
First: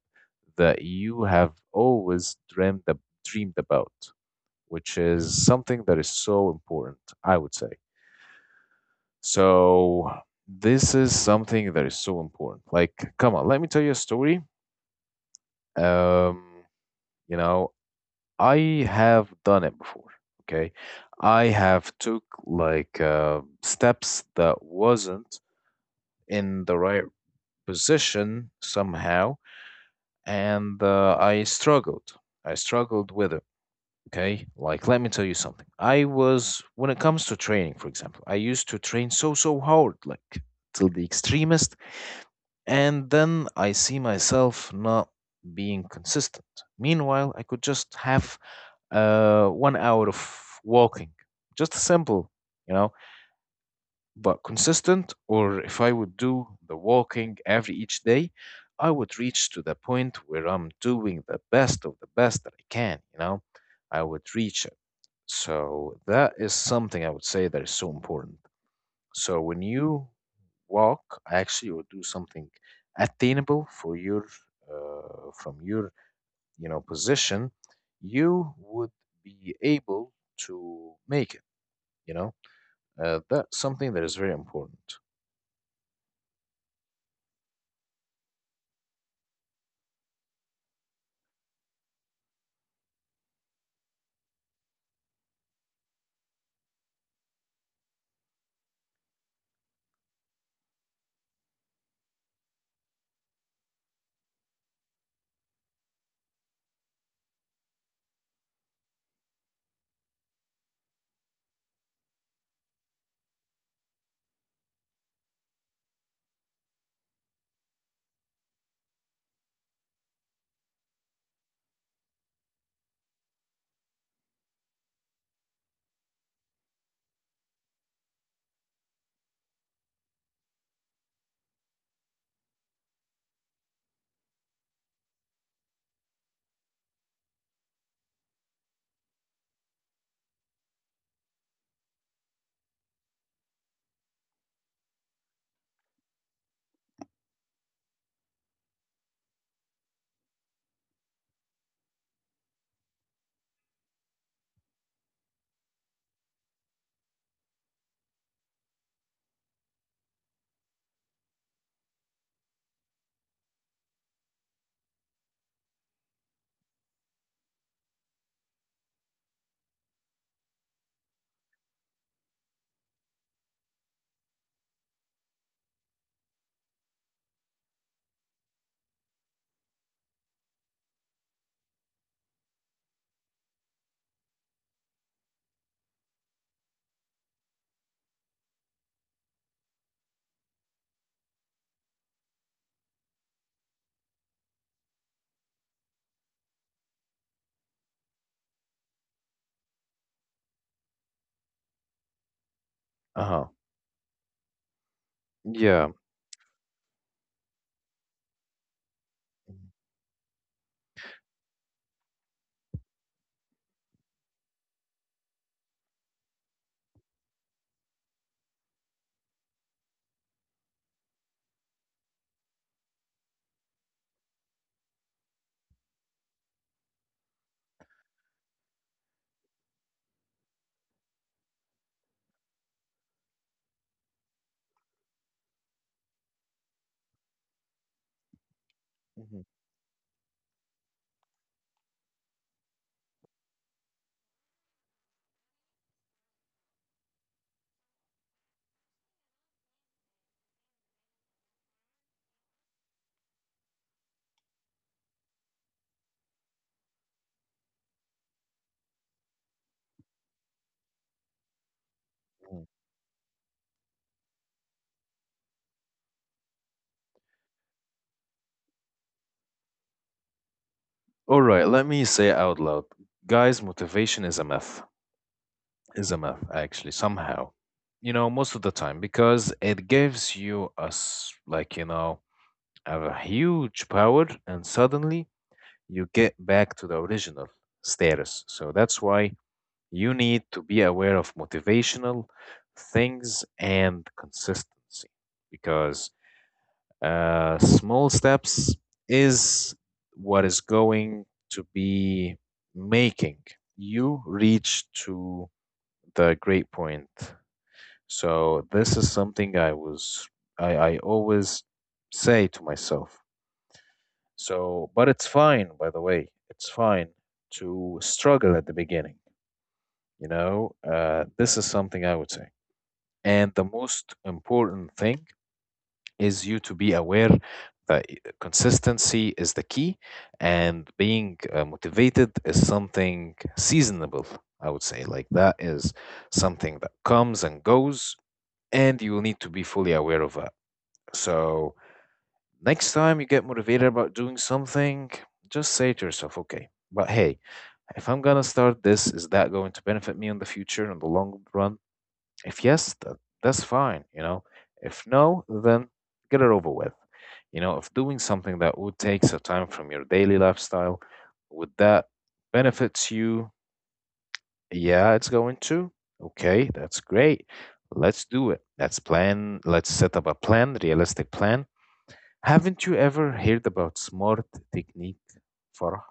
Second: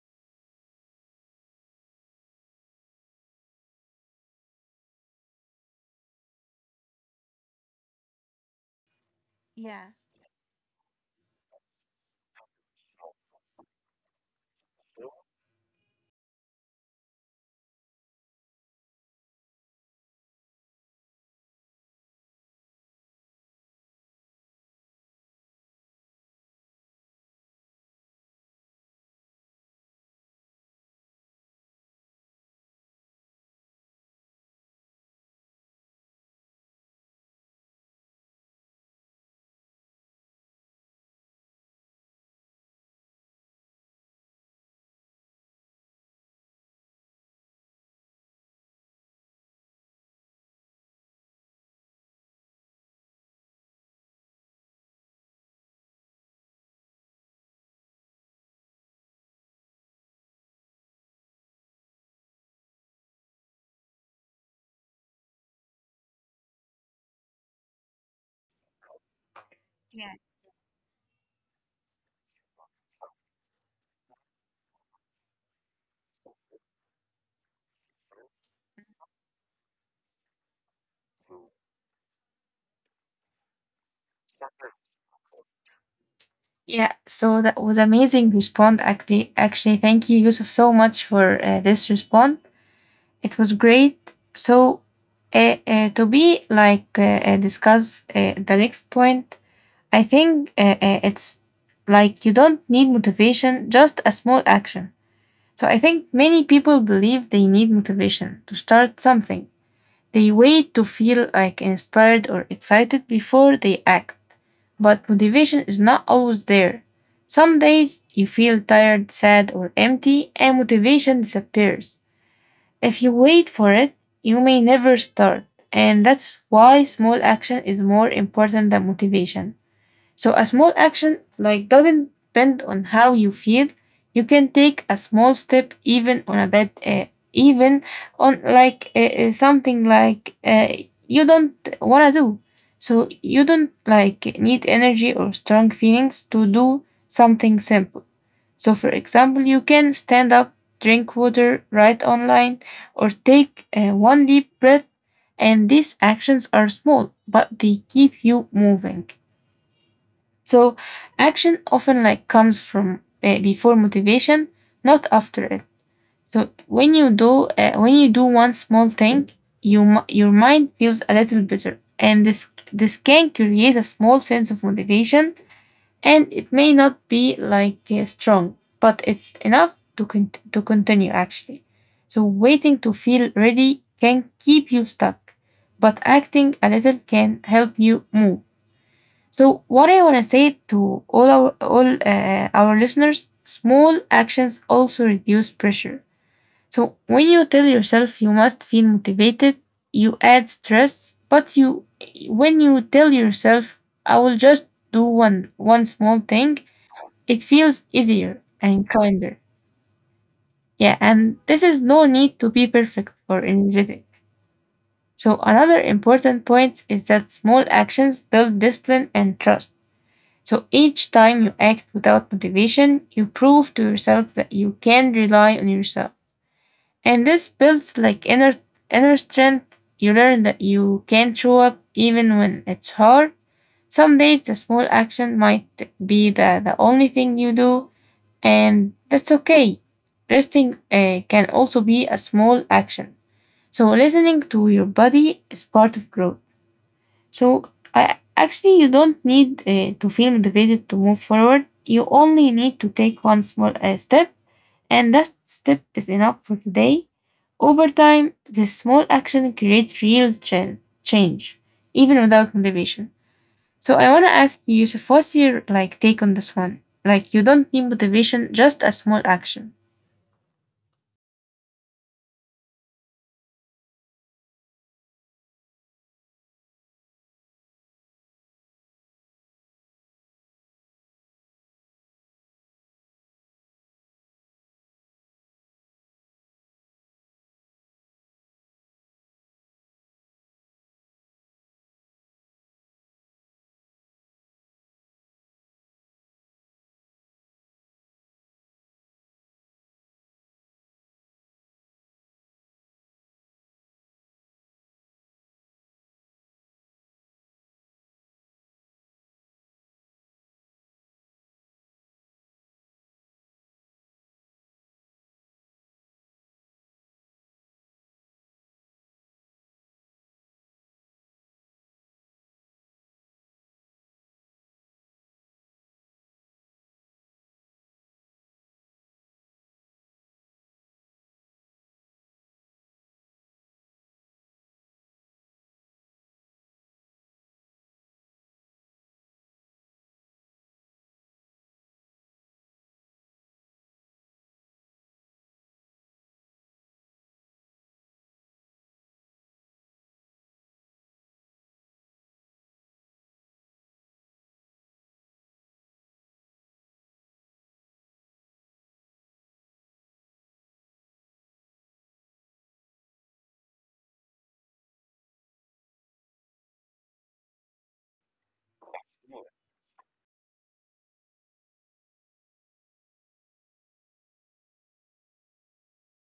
Speaker 2: that you have always dreamed about, which is something that is so important, I would say.
Speaker 1: yeah.
Speaker 2: So this is something that is so important. Like, come on, let me tell you a story. Um, you know, I have done it before. Okay. I have took like steps that wasn't in the right position somehow, and I struggled with it. Okay. Like, let me tell you something. I was, when it comes to training, for example, I used to train so, so hard, like till the extremist, and then I see myself not being consistent. Meanwhile, I could just have 1 hour of walking. Just simple, you know, but consistent. Or if I would do the walking every each day, I would reach to the point where I'm doing the best of the best that I can, you know, I would reach it. So that is something I would say that is so important. So when you
Speaker 1: yeah.
Speaker 2: walk, actually, or do something attainable for your from your you know position you would be able to make it, you know. That's something that is very important.
Speaker 1: Yeah, so that was amazing response actually. Actually, thank you, Yusuf, so much for this response. It was great. So, to be like discuss the next point, I think it's like you don't need motivation, just a small action. So I think many people believe they need motivation to start something, they wait to feel like inspired or excited before they act. But motivation is not always there. Some days you feel tired, sad, or empty, and motivation disappears. If you wait for it, you may never start. And that's why small action is more important than motivation. So a small action like doesn't depend on how you feel. You can take a small step even on a bad even on like something like you don't want to do. So you don't like need energy or strong feelings to do something simple. So for example, you can stand up, drink water, write online, or take one deep breath. And these actions are small, but they keep you moving. So action often like comes from before motivation, not after it. So when you do one small thing, your mind feels a little better, and this can create a small sense of motivation, and it may not be like strong, but it's enough to continue actually. So waiting to feel ready can keep you stuck, but acting a little can help you move. So what I want to say to all our listeners, small actions also reduce pressure. So when you tell yourself you must feel motivated, you add stress, but you when you tell
Speaker 2: Uh-huh.
Speaker 1: yourself I will just do one
Speaker 2: Yeah.
Speaker 1: small thing, it feels easier and kinder. Yeah, and this is no need to be perfect or energetic. So another important point is that small actions build discipline and trust. So each time you act without motivation, you prove to yourself that you can rely on yourself. And this builds like inner strength. You learn that you can show up even when it's hard. Some days the small action might be the only thing you do, and that's
Speaker 2: Mhm.
Speaker 1: okay. Resting can also be a small action. So listening to your body is part of growth. So I, actually, you don't need to feel motivated to move forward. You only need to take one small step, and that step is enough for today. Over time, this small action creates change, even without
Speaker 2: mhm,
Speaker 1: motivation. So I want to ask you, Yusuf, what's your like take on this one? Like, you don't need motivation, just a small action.
Speaker 2: All right, let me say it out loud. Guys, motivation is a myth. Is a myth, actually, somehow. You know, most of the time, because it gives you a, like, you know, a huge power, and suddenly you get back to the original status. So that's why you need to be aware of motivational things and consistency, because small steps is what is going to be making you reach to the great point. So this is something I always say to myself. So but it's fine by the way. It's fine to struggle at the beginning. You know, this is something I would say. And the most important thing is you to be aware that consistency is the key and being motivated is something seasonable, I would say, like that is something that comes and goes, and you will need to be fully aware of that. So next time you get motivated about doing something, just say to yourself, okay, but hey, if I'm going to start, this is that going to benefit me in the future in the long run? If yes, that's fine, you know. If no, then get it over with. You know, if doing something that would take some time from your daily lifestyle, would that benefits you? Yeah, it's going to. Okay, that's great. Let's do it. Let's plan. Let's set up a plan, realistic plan. Haven't you ever heard about SMART technique, Farah?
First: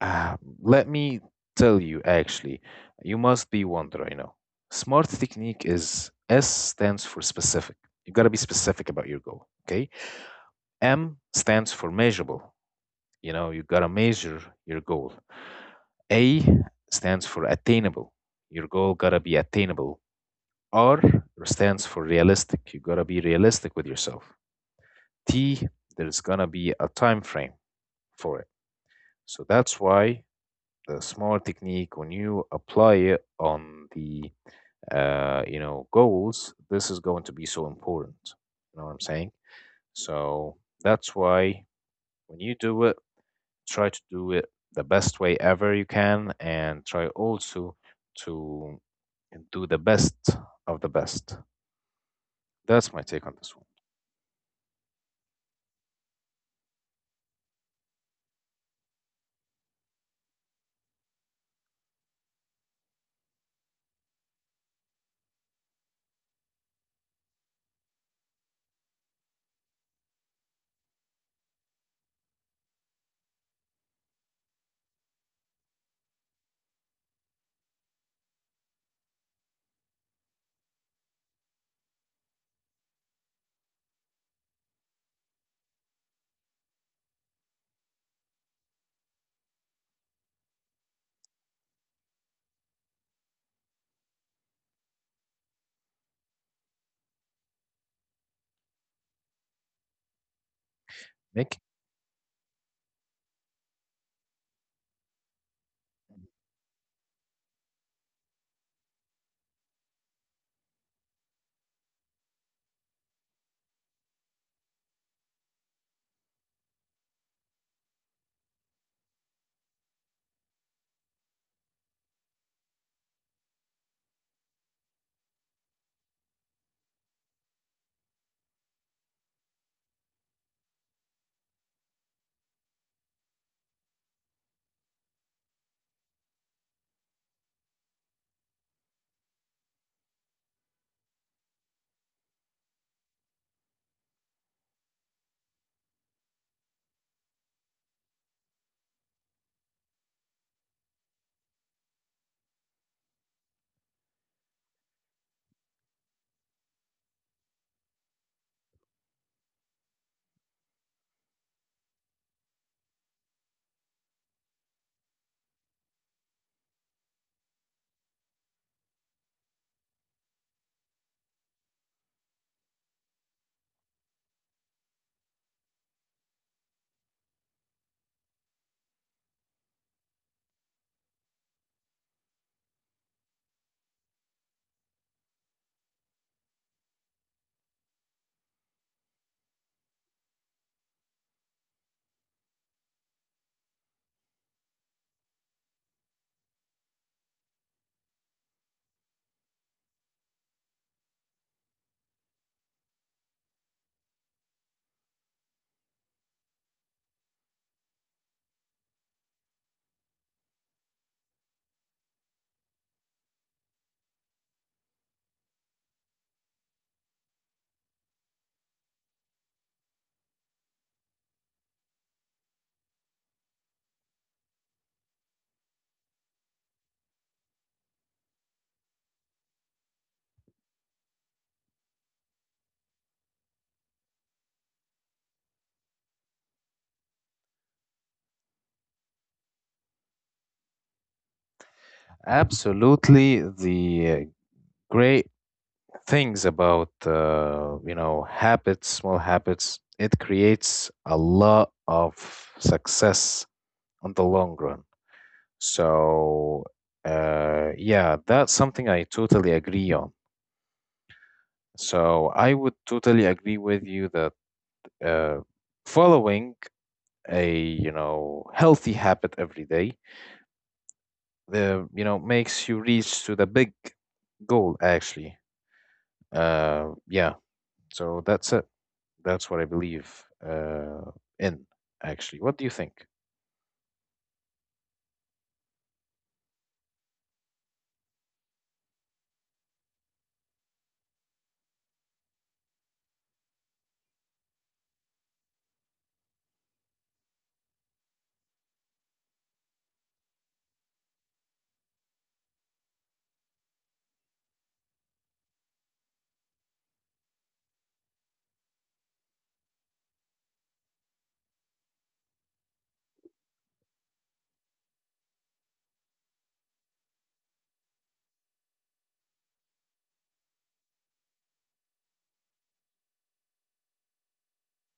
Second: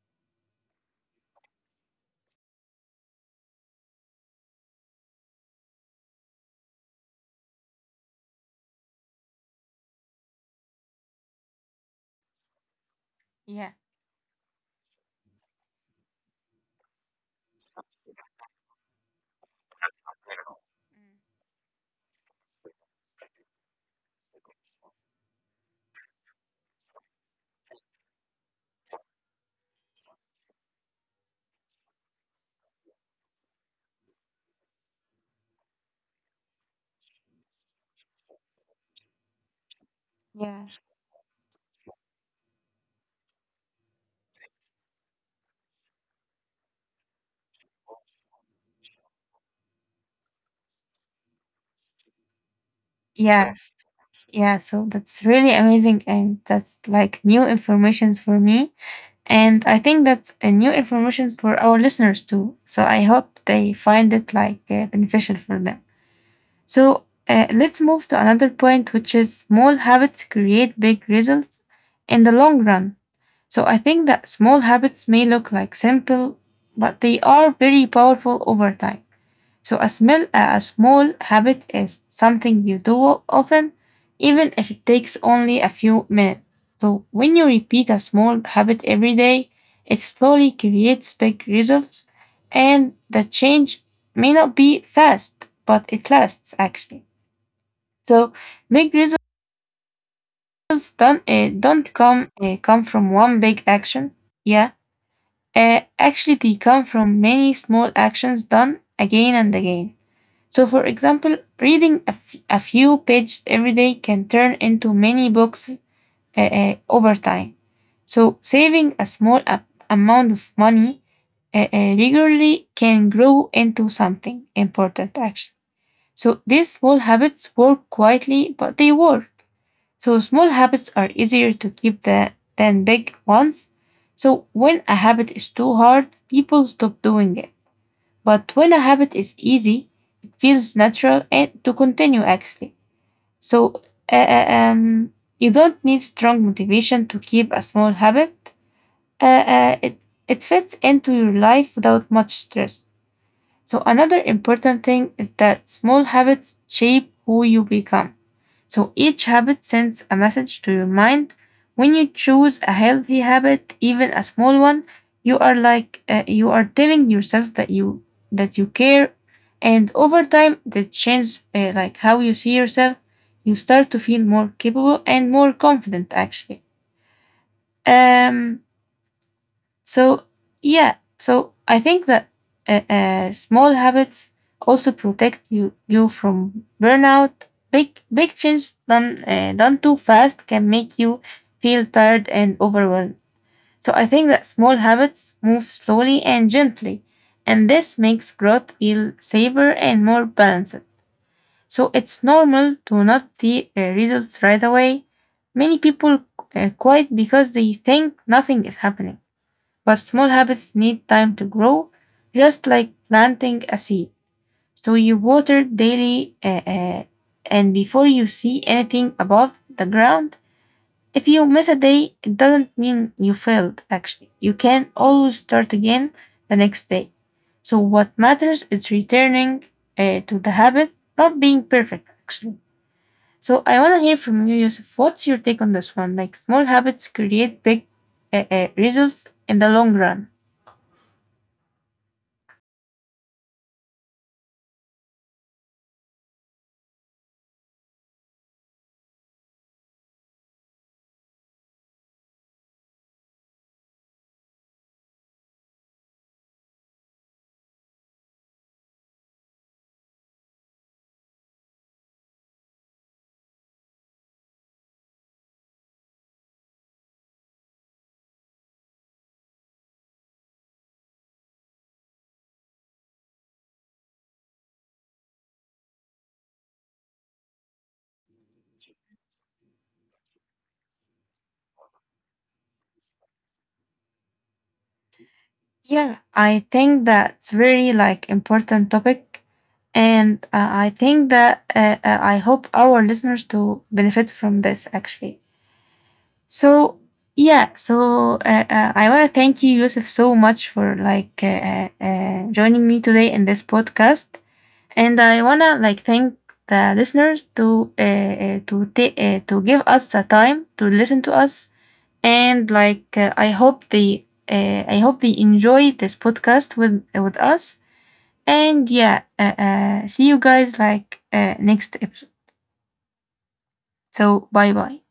Speaker 2: Ah, let me tell you, actually, you must be wondering now. SMART technique is S stands for specific. You gotta be specific about your goal, okay? M stands for measurable. You know, you
Speaker 1: Yeah.
Speaker 2: gotta measure your goal. A stands for attainable. Your goal gotta be attainable. R stands for realistic. You gotta be realistic with yourself. T, there's gonna be a time frame for it. So that's why the smart technique, when you apply it on the you know goals, this is going to be so important. You know what I'm saying? So
Speaker 1: Yeah.
Speaker 2: that's why when you do it, try to do it the best way ever you can, and try also to do the best of the best. That's my take on this
Speaker 1: Yeah,
Speaker 2: one,
Speaker 1: yeah. So that's really amazing, and that's like new informations for me. And I think that's a new information for our listeners too. So I hope they find it like beneficial for them. So let's move to another point, which is small habits create big results in the long run. So I think that small habits may look like simple, but they are very powerful over time. So a small habit is something you do often, even if it takes only a few minutes. So when you repeat a small habit every day, it slowly creates big results, and the change may not be fast, but it lasts actually. So big results don't uh,
Speaker 2: Nick.
Speaker 1: don't come uh, come from one big action. Yeah, actually they come from many small actions done again and again. So, for example, reading a few pages every day can turn into many books over time. So, saving a small amount of money regularly can grow into something important, actually. So, these small habits work quietly, but they work. So, small habits are easier to keep than big ones. So, when a habit is too hard, people stop doing it. But when a habit is easy, it feels natural and to continue actually. So uh, uh, um, you don't need strong motivation to keep a small habit. Uh, uh, it, it fits into your life without much stress. So, another important thing is that small habits shape who you become. So, each habit sends a message to your mind. When you choose a healthy habit, even a small one, you are telling yourself that you care, and over time that changes like how you see yourself. You start to feel more capable and more confident actually. um so, yeah, so I think that small habits also protect you from burnout. Big change done too fast can make you feel tired and overwhelmed. So I think that small habits move slowly and gently, and this makes growth feel safer and more balanced. So it's normal to not see results right away. Many people quit because they think nothing is happening. But small habits need time to grow, just like planting a seed. So you water daily, uh, and before you see anything above the ground, if you miss a day, it doesn't mean you failed, actually. You can always start again the next day. So what matters is returning to the habit, not being perfect, actually. So I want to hear from you, Yusuf. What's your take on this one? Like small habits create big results in the long run.
Speaker 2: Absolutely, the great things about you know habits, small habits, it creates a lot of success on the long run. So yeah, that's something I totally agree on. So I would totally agree with you that uh, following a you know healthy habit every day, the you know makes you reach to the big goal actually. Yeah, so that's it. That's what I believe in, actually. What do you think?
Speaker 1: Yeah, I think that's very like important topic, and I think that I hope our listeners to benefit from this actually. So yeah, so I want to thank you, Yusuf, so much for like joining me today in this podcast, and I wanna like thank the listeners to to give us the time to listen to us, and like I hope they enjoy this podcast with us. And yeah, see you guys like next episode. So bye bye.